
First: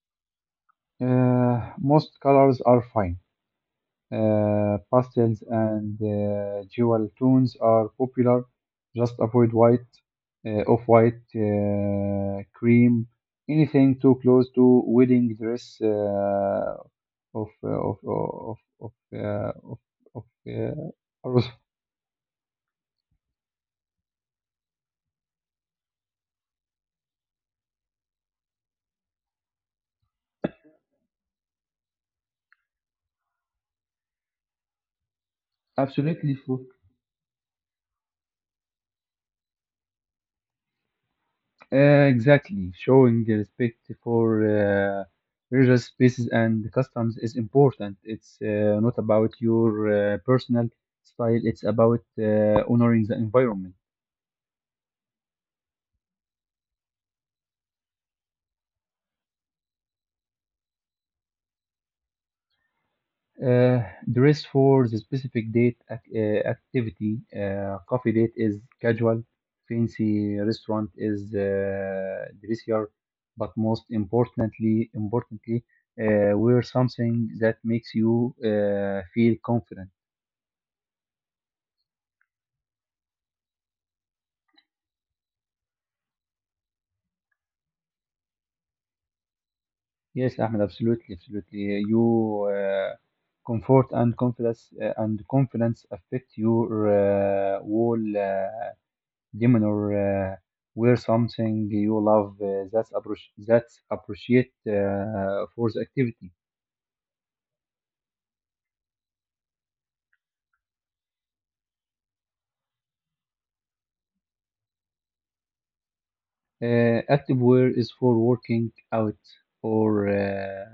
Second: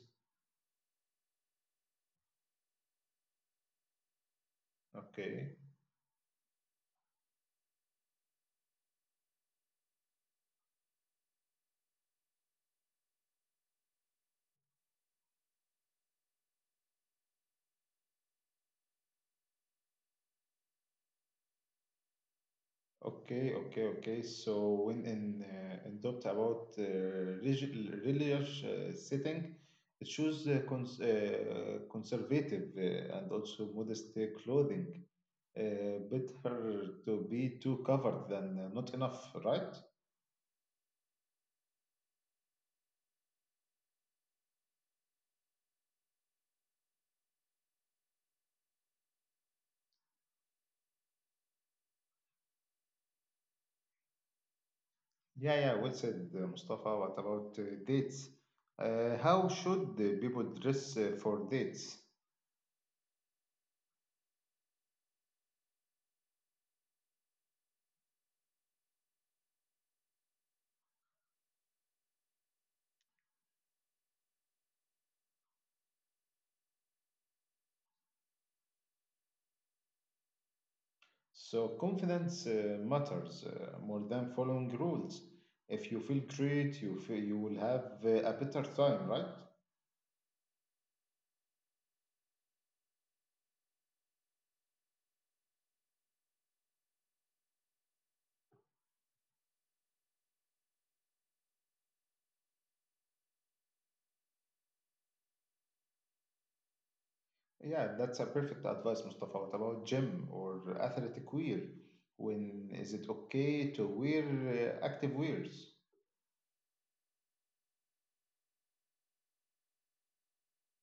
Uh, most colors are fine. Uh, pastels
Okay,
and uh, jewel tones are popular. Just avoid white, uh, off-white, uh, cream, anything too close to wedding dress uh, of, of, of, of, of, uh, of, of uh, arroz.
okay, okay, okay. So when in uh, in doubt about uh, relig- religious uh, setting, choose uh, cons- uh, conservative uh, and also modest uh, clothing. Uh,
Absolutely.
better to be too covered than uh, not enough, right?
Uh, exactly. Showing the respect for uh, religious spaces and customs is important. It's uh, not about your uh, personal style, it's about uh, honoring the environment.
Yeah, yeah, well said, uh, Mustafa. What about uh, dates? Uh, how should the people dress uh, for dates?
Uh, Dress for the specific date ac- uh, activity. Uh, coffee date is casual, fancy restaurant is uh, dressier, but most importantly, importantly, uh, wear something that makes you uh, feel confident.
So, confidence uh, matters uh, more than following rules. If you feel great, you feel you will have uh, a better time, right?
Yes, Ahmed, absolutely, absolutely. You uh, Comfort and confidence uh, and confidence affect your uh, whole uh, demeanor. Uh, wear something you love uh, that's approach that's appreciate uh, for the activity.
Yeah, that's a perfect advice, Mustafa. What about gym or athletic wear? When is it okay to wear uh, active wears?
Uh, active wear is for working out or. Uh,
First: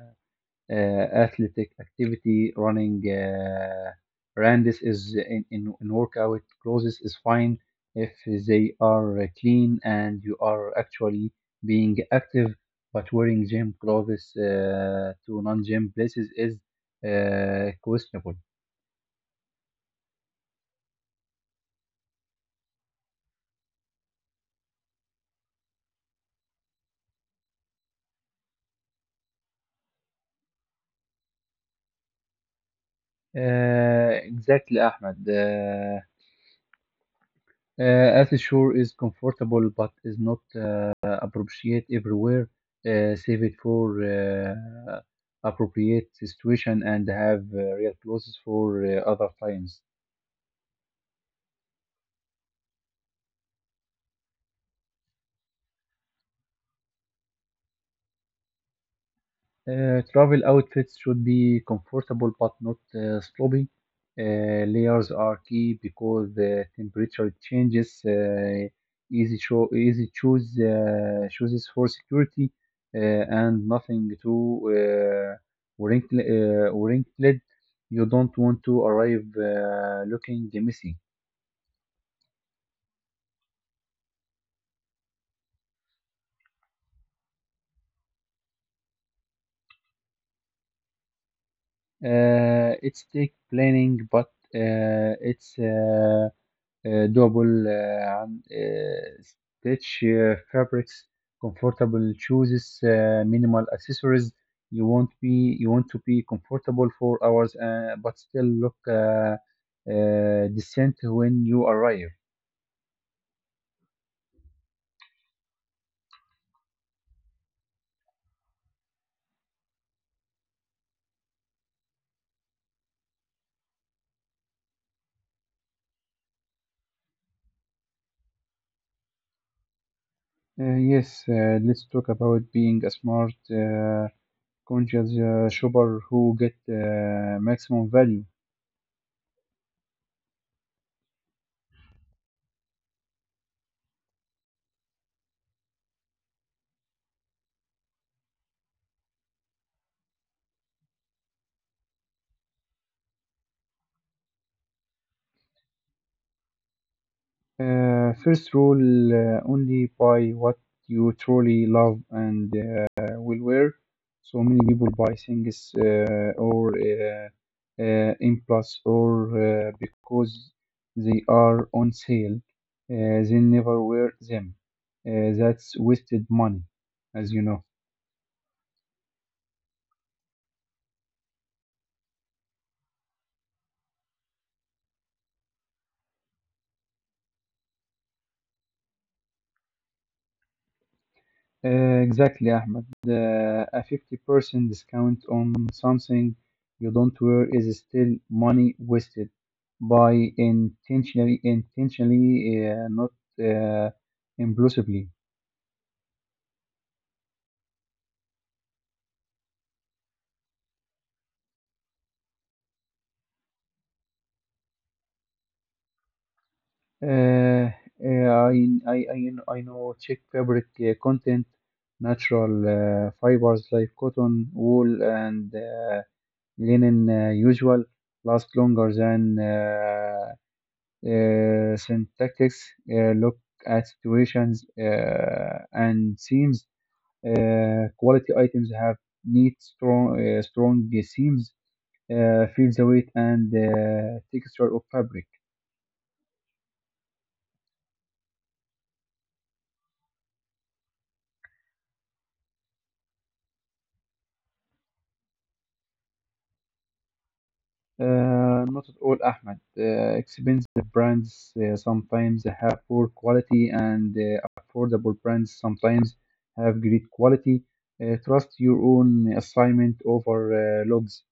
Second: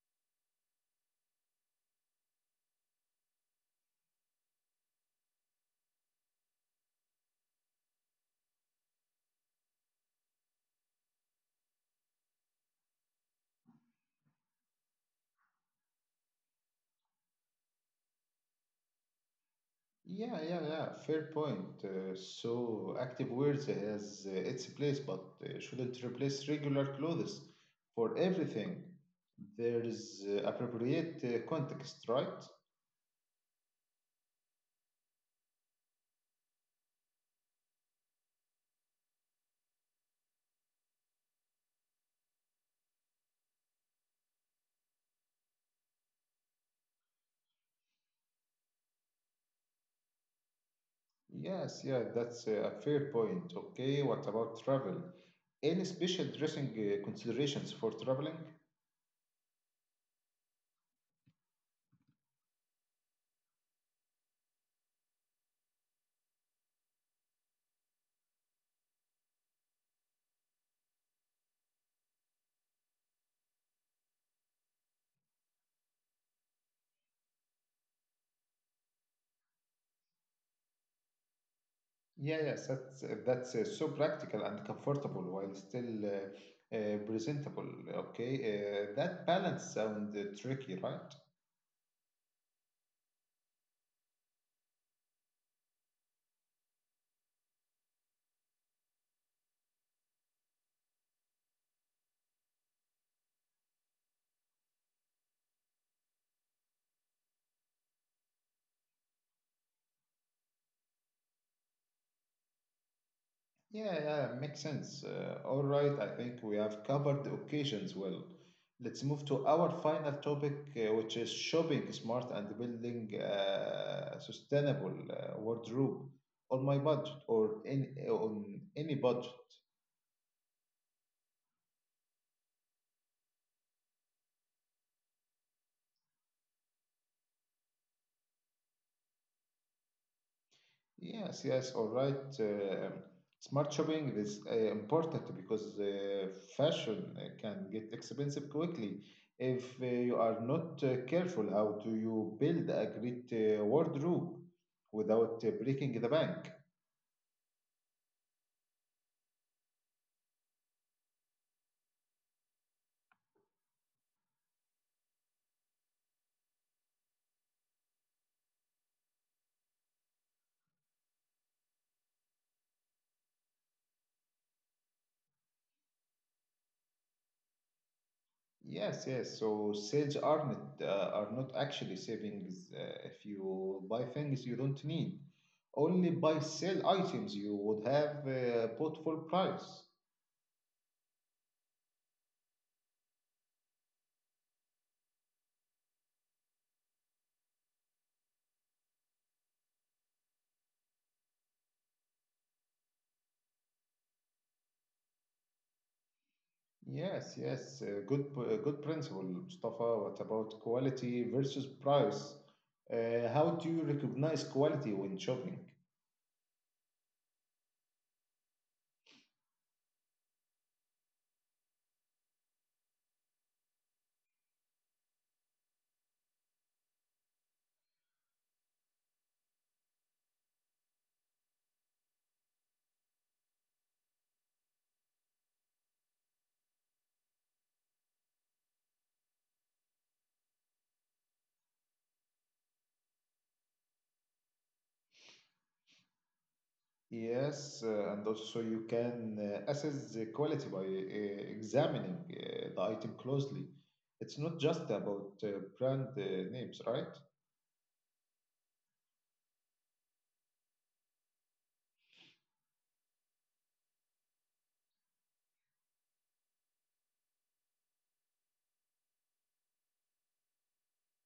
uh, Athletic activity, running. Uh, Randis is in, in, in workout clothes is fine if they are clean and you are actually being active. But wearing gym clothes uh, to non-gym places is uh, questionable.
Yeah, yeah, yeah. Fair point. Uh, so active wears has uh, its place, but uh, shouldn't replace regular clothes for everything. There is uh, appropriate uh, context, right?
Uh, exactly, Ahmed. Uh, Uh, Earth Shore is comfortable but is not uh, appropriate everywhere. Uh, save it for uh, appropriate situation and have uh, real clothes for uh, other times.
Yes, yeah, that's uh, a fair point. Okay, what about travel? Any special dressing uh, considerations for traveling?
Uh, travel outfits should be comfortable but not uh, sloppy. Uh, layers are key because the temperature changes. Uh, easy cho- easy choose uh, chooses for security uh, and nothing too uh, wrinkled. Uh, wrinkled. You don't want to arrive uh, looking messy.
Yeah, yes, that's uh, that's uh, so practical and comfortable while still uh, uh, presentable. Okay, uh, that balance sounds uh, tricky, right?
Uh, it's take planning, but uh, it's uh, uh, doable uh, and uh, stitch uh, fabrics, comfortable shoes, uh, minimal accessories. You want be you want to be comfortable for hours, uh, but still look uh, uh, decent when you arrive.
Yeah, yeah, makes sense. Uh, all right, I think we have covered the occasions well. Let's move to our final topic, uh, which is shopping smart and building uh, sustainable uh, wardrobe on my budget or in on any budget.
Uh, yes, uh, let's talk about being a smart, uh, conscious uh, shopper who get uh, maximum value.
Yes, yes, all right. Um smart shopping is uh, important because uh, fashion uh, can get expensive quickly if uh, you are not uh, careful. How do you build a great uh, wardrobe without uh, breaking the bank?
Uh, first rule: uh, only buy what you truly love and will wear. So many people buy things uh, or uh, uh, in or uh, because they are on sale. Uh, they never wear them. Uh, that's wasted money, as you know.
Yes, yes. So sales are not uh, are not actually savings uh, if you buy things you don't need. Only buy sell items you would have uh, bought full price.
Uh, exactly, Ahmed. Uh, a fifty percent discount on something you don't wear is still money wasted by intentionally, intentionally, uh, not uh, impulsively.
Yes, yes, uh, good, p- uh, good principle, Mustafa. What about quality versus price? Uh, how do you recognize quality when shopping?
Uh, uh, I, I, I, I know check fabric uh, content, natural uh, fibers like cotton, wool, and uh, linen uh, usual last longer than uh, uh, synthetics. Uh, look at situations uh, and seams. Uh, quality items have neat, strong, uh, strong seams. Uh, feel the weight and uh, texture of fabric.
Yes, uh, and also so you can uh, assess the quality by uh, examining uh, the item closely. It's not just about uh, brand uh, names, right?
Uh, not at all, Ahmed. Uh, expensive brands uh, sometimes have poor quality, and uh, affordable brands sometimes have great quality. Uh, trust your own assignment over uh, logs.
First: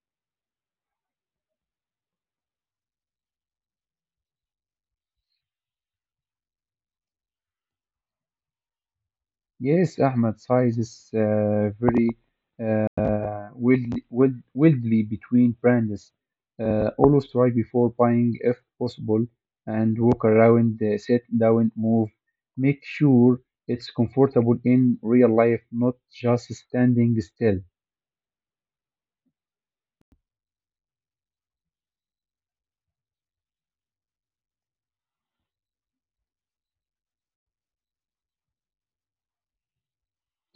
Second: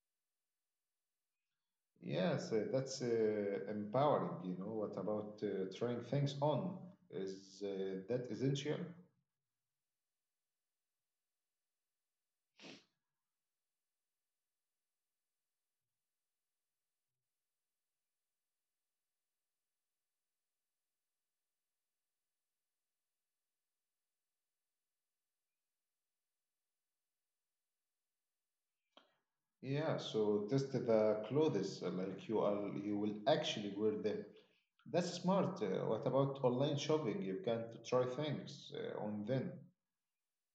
Yes, uh, that's uh, empowering. You know, what about uh, trying things on? Is uh, that essential?
Yes, Ahmed, size is uh, very widely between brands. Uh, Always try before buying if possible and walk around the sit down move. Make sure it's comfortable in real life, not just standing still.
Yeah, so test the clothes uh, like you are you will actually wear them. That's smart. Uh, what about online shopping? You can try things uh, on them.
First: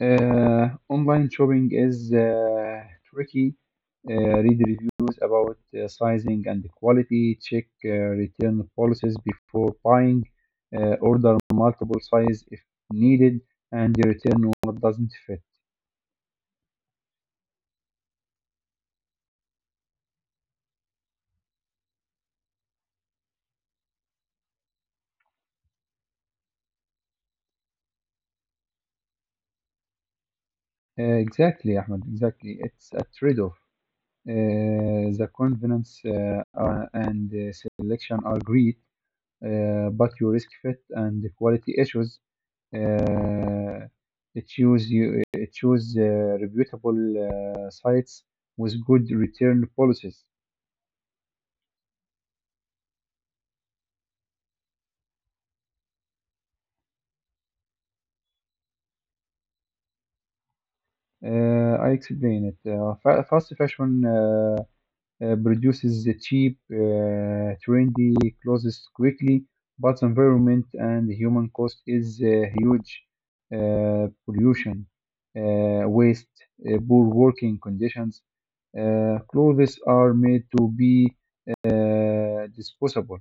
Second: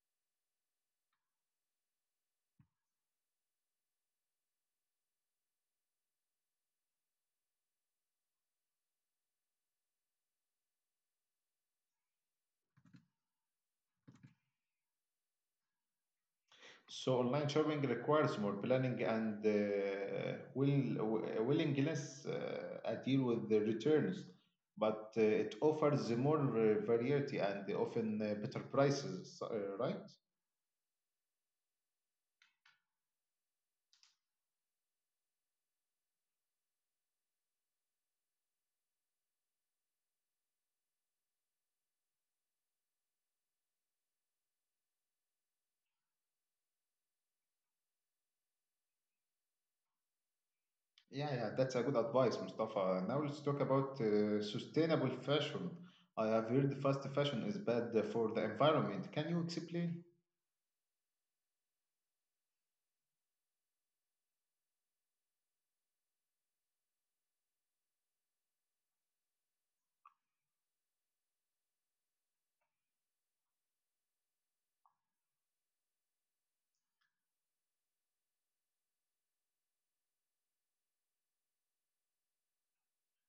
Uh, online shopping is uh, tricky. Uh, Read reviews about uh, sizing and quality. Check uh, return policies before buying. Uh, order multiple size if needed, and return what doesn't fit.
So online shopping requires more planning and uh, will w- willingness uh, a deal with the returns, but uh, it offers more uh, variety and often uh, better prices, uh, right?
Uh, exactly, Ahmed. Exactly, it's a trade-off. Uh, the convenience uh, uh, and uh, selection are great, uh, but you risk fit and quality issues. uh, choose you uh, Choose uh, reputable uh, sites with good return policies.
Yeah, yeah, that's a good advice, Mustafa. Now let's talk about uh, sustainable fashion. I have heard fast fashion is bad for the environment. Can you explain?
Uh, I explain it. Uh, fa- fast fashion uh, uh, produces the cheap, uh, trendy clothes quickly, but environment and human cost is uh, huge. Uh, pollution, uh, waste, uh, poor working conditions. Uh, clothes are made to be uh, disposable.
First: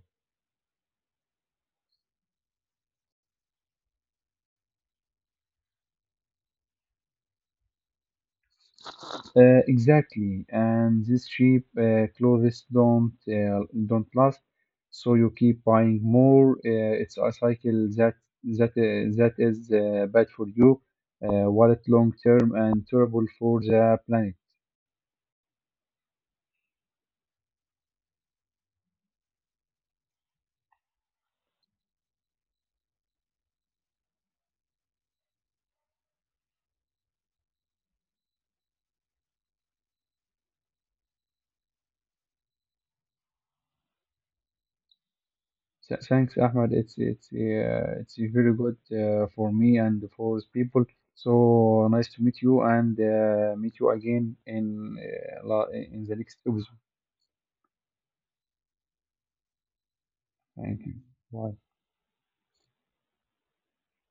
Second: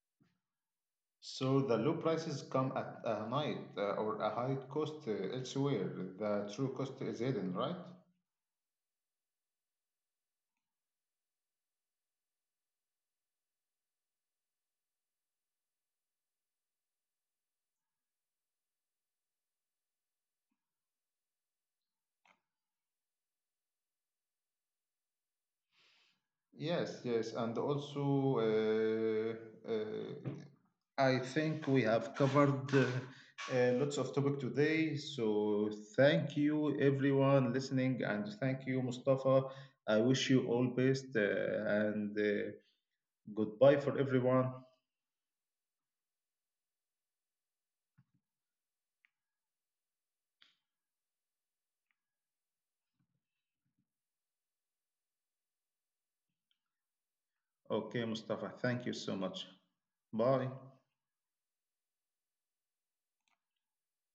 So the low prices come at a night uh, or a high cost uh, elsewhere. The true cost is hidden, right?
Uh, exactly, and these cheap uh, clothes don't uh, don't last, so you keep buying more. Uh, it's a cycle that that uh, that is uh, bad for you, uh, wallet long term, and terrible for the planet.
Yes, yes, and also uh, uh, I think we have covered uh, uh, lots of topic today. So thank you everyone listening, and thank you Mustafa. I wish you all best, uh, and uh, goodbye for everyone.
Th- Thanks, Ahmed. It's it's uh, it's very good uh, for me and for people. So nice to meet you and uh, meet you again in uh, la- in the next episode.
Okay, Mustafa, thank you so much. Bye.
Thank you. Bye.